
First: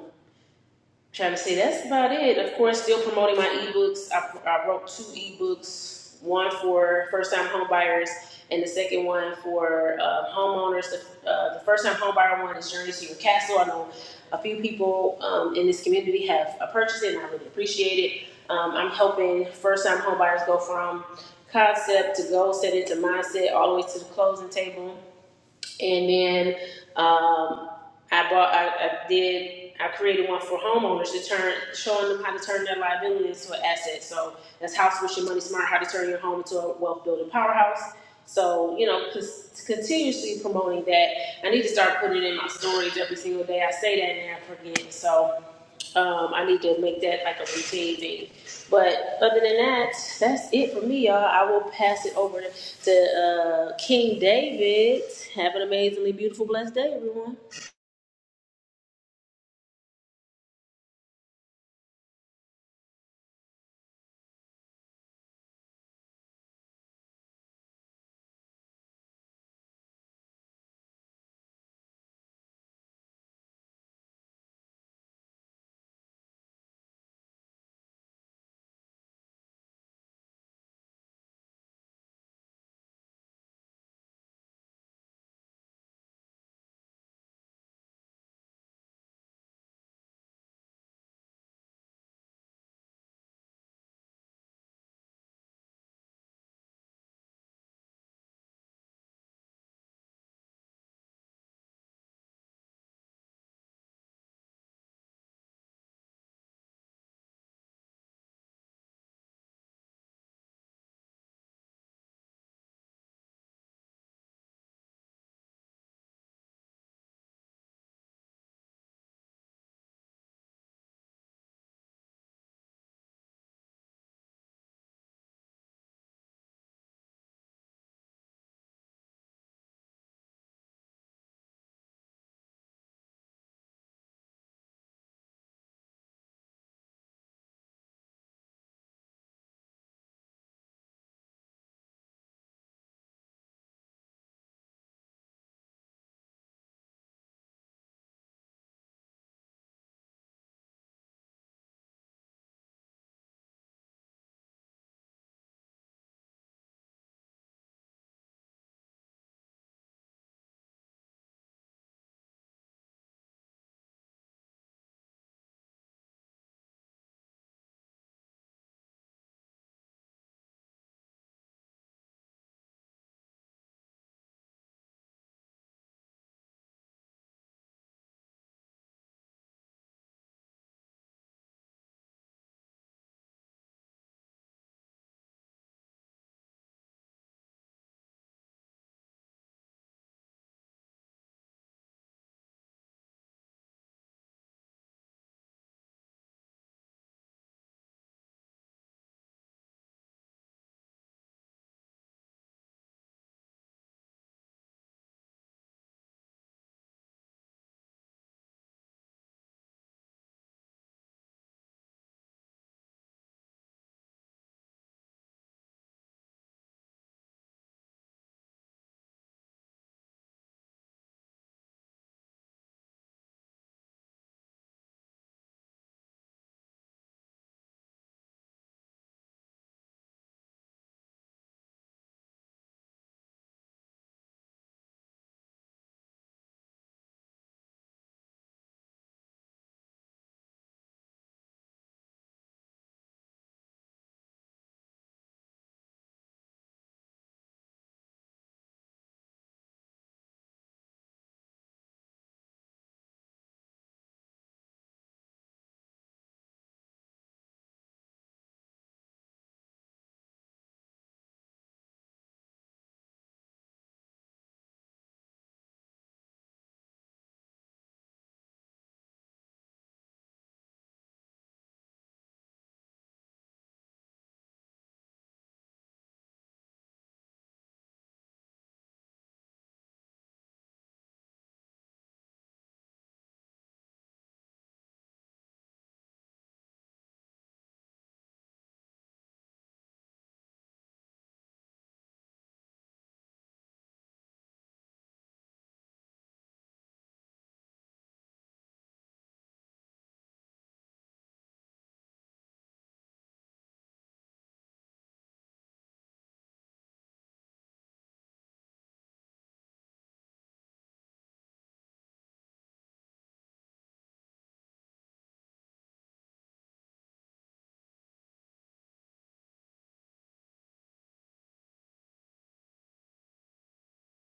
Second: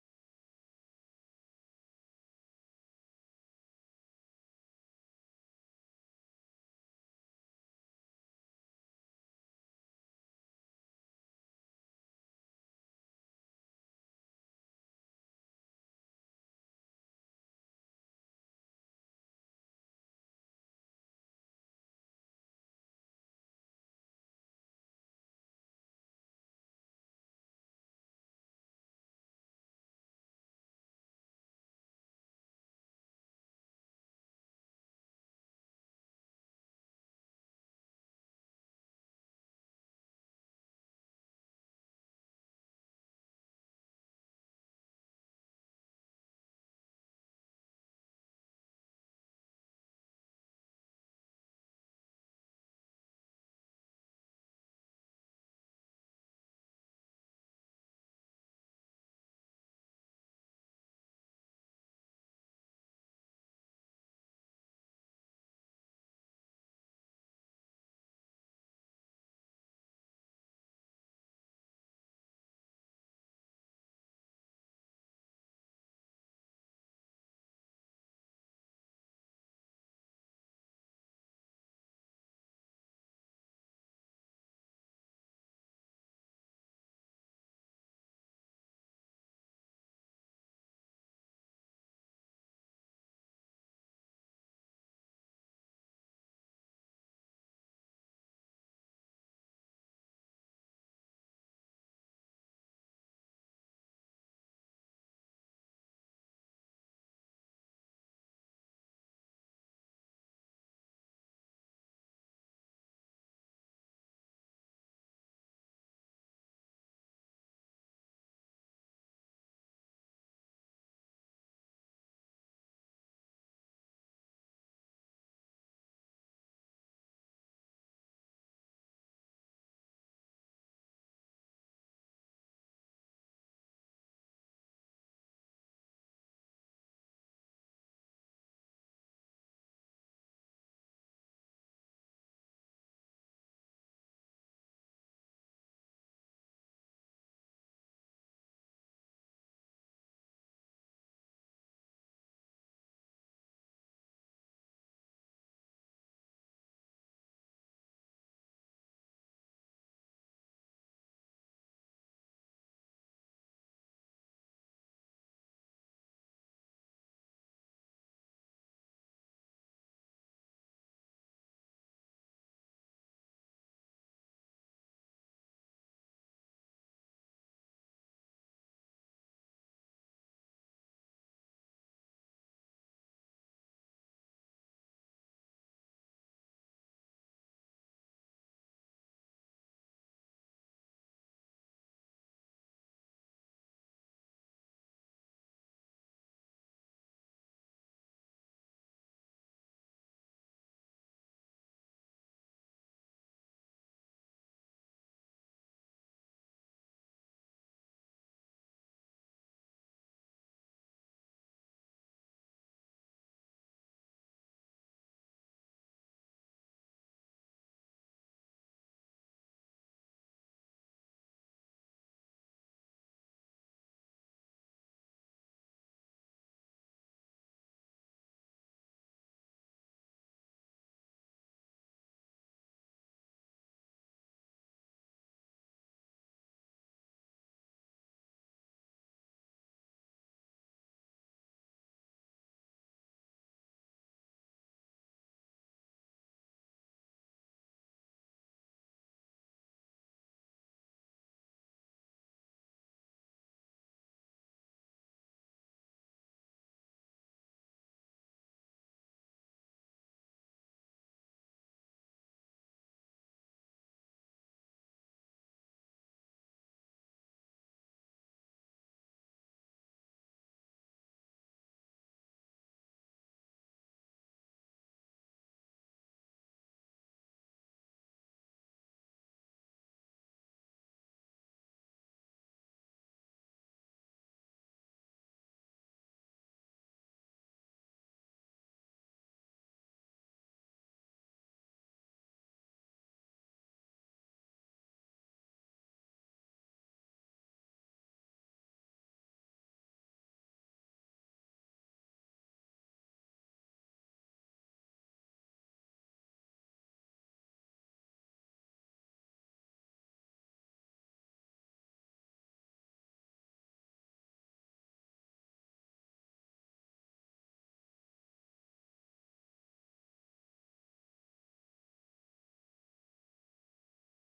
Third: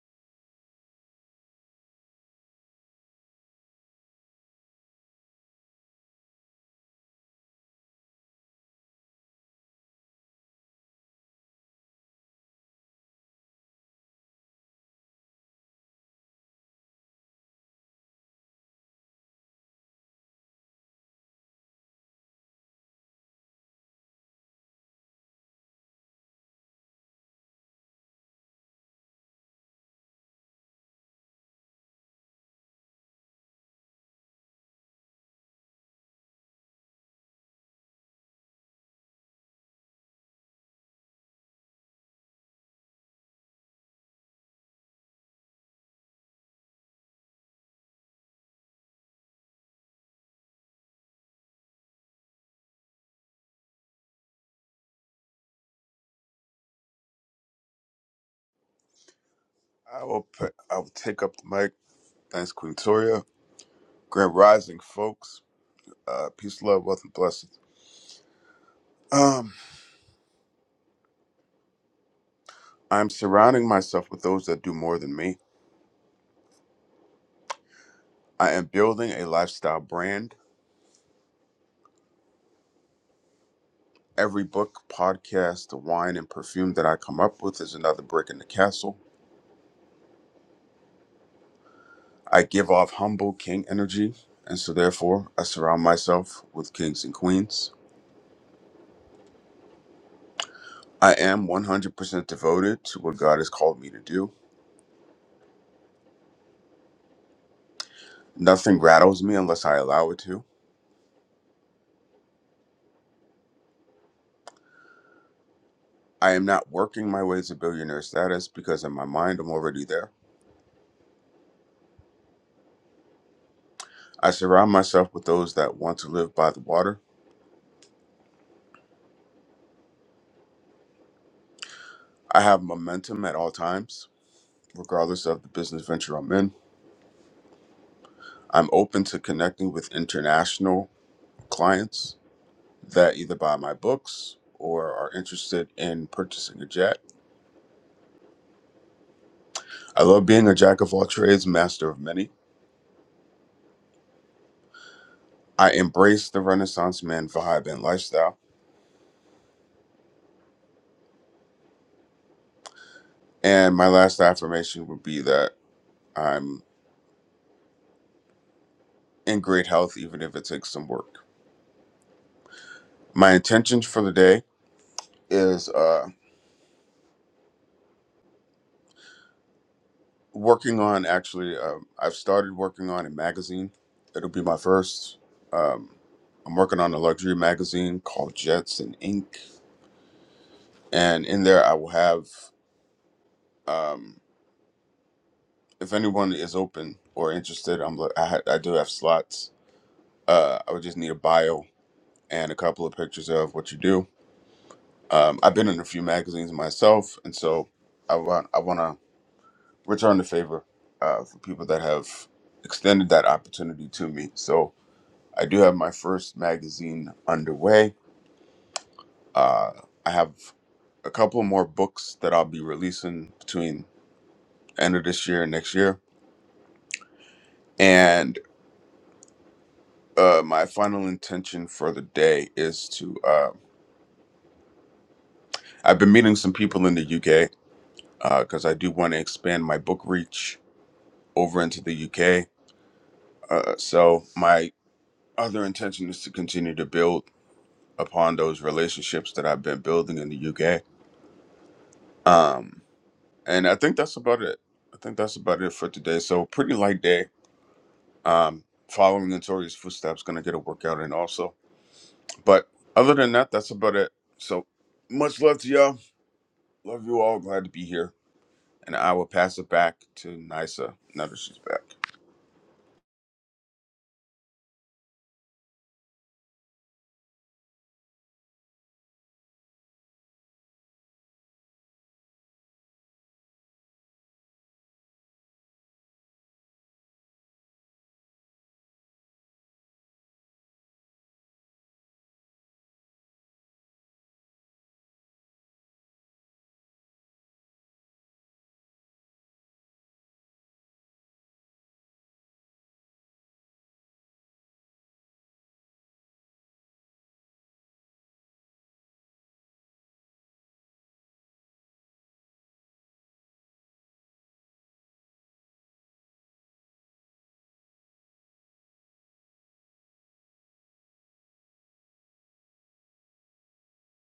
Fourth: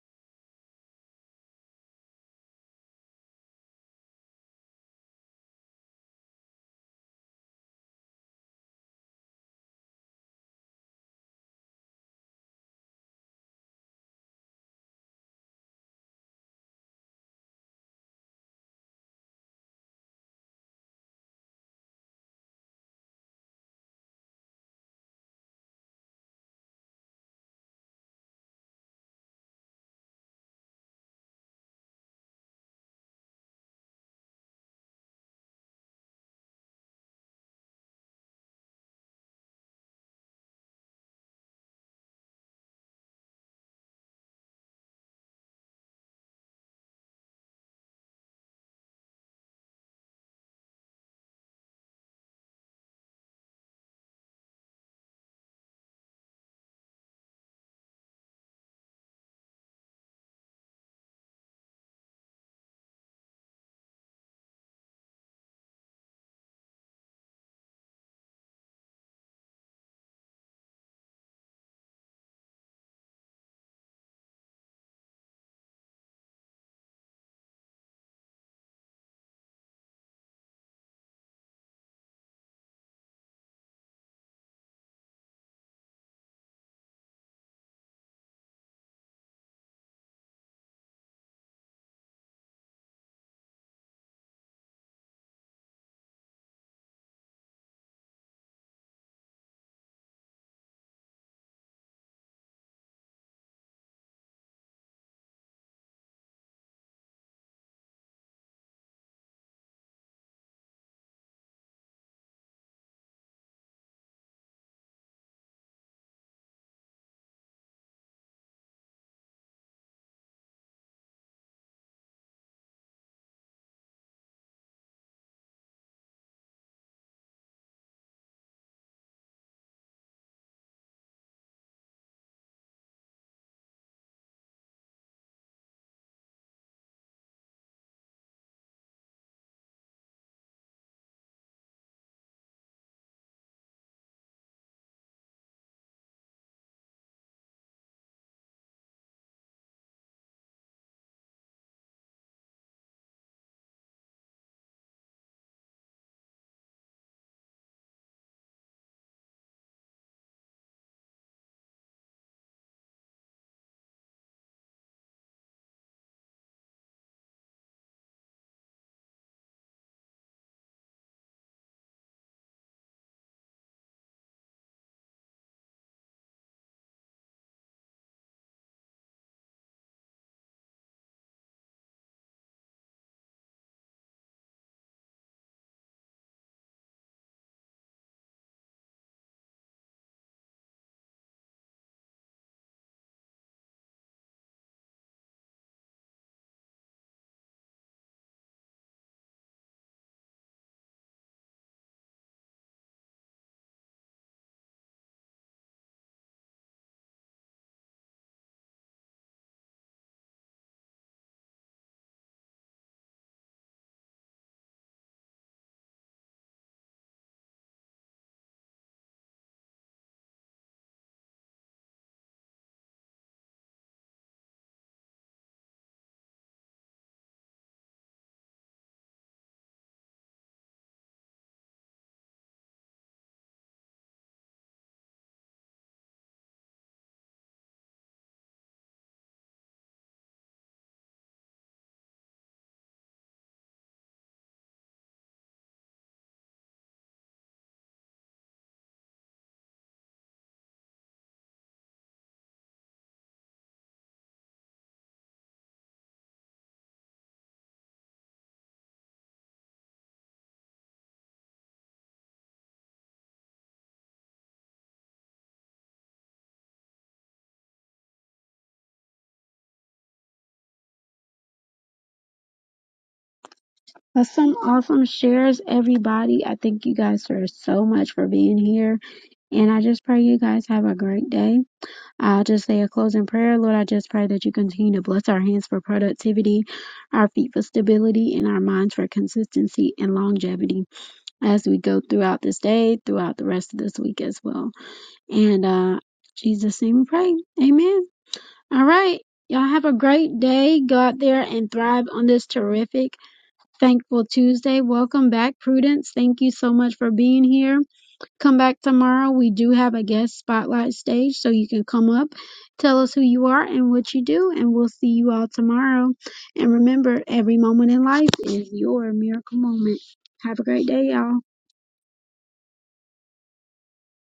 trying to say that's about it. Of course, still promoting my ebooks. I, I wrote two ebooks, one for first-time homebuyers, and the second one for uh, homeowners. The, uh, the first-time homebuyer one is Journey to Your Castle. I know a few people um, in this community have uh, purchased it, and I really appreciate it. Um, I'm helping first-time homebuyers go from concept to goal, set into mindset, all the way to the closing table and then um, I bought, I, I did, I created one for homeowners to turn, showing them how to turn their liability into an asset. So that's House with Your Money Smart, how to turn your home into a wealth building powerhouse. So, you know, cons- continuously promoting that. I need to start putting it in my stories every single day. I say that and I forget. So um, I need to make that like a routine thing. But other than that, that's it for me, y'all. I will pass it over to uh, King David. Have an amazingly beautiful, blessed day, everyone. I will put, I will take up the mic. Thanks, Queen Toria. Grand Rising, folks. Uh, peace, love, wealth, and blessings. Um, I'm surrounding myself with those that do more than me. I am building a lifestyle brand. Every book, podcast, wine, and perfume that I come up with is another brick in the castle. I give off humble king energy, and so therefore I surround myself with kings and queens. I am 100% devoted to what God has called me to do. Nothing rattles me unless I allow it to. I am not working my way to billionaire status because in my mind I'm already there. I surround myself with those that want to live by the water. I have momentum at all times, regardless of the business venture I'm in. I'm open to connecting with international clients that either buy my books or are interested in purchasing a jet. I love being a jack of all trades, master of many. I embrace the Renaissance man vibe and lifestyle. And my last affirmation would be that I'm in great health, even if it takes some work. My intentions for the day is uh, working on actually, um, I've started working on a magazine. It'll be my first. Um, I'm working on a luxury magazine called Jets and Ink, And in there, I will have, um, if anyone is open or interested, I'm li- I, ha- I do have slots. Uh, I would just need a bio and a couple of pictures of what you do. Um, I've been in a few magazines myself, and so I want I want to return the favor uh, for people that have extended that opportunity to me. So I do have my first magazine underway. Uh, I have a couple more books that I'll be releasing between end of this year and next year. And uh, my final intention for the day is to. Uh, I've been meeting some people in the UK because I do want to expand my book reach over into the UK. Uh, so my other intention is to continue to build upon those relationships that I've been building in the UK. Um, and I think that's about it. I think that's about it for today. So pretty light day. Um, following in Tori's footsteps, gonna get a workout in also. But other than that, that's about it. So much love to y'all. Love you all. Glad to be here. And I will pass it back to Nisa. Now that she's back. That's some awesome shares, everybody. I thank you guys for so much for being here, and I just pray you guys have a great day I'll just say a closing prayer. Lord, I just pray that you continue to bless our hands for productivity, our feet for stability, and our minds for consistency and longevity as we go throughout this day, throughout the rest of this week as well. And uh Jesus name we pray. Amen. All right. Y'all have a great day. Go out there and thrive on this terrific, thankful Tuesday. Welcome back, Prudence. Thank you so much for being here. Come back tomorrow. We do have a guest spotlight stage, so you can come up, tell us who you are and what you do, and we'll see you all tomorrow. And remember, every moment in life is your miracle moment. Have a great day, y'all.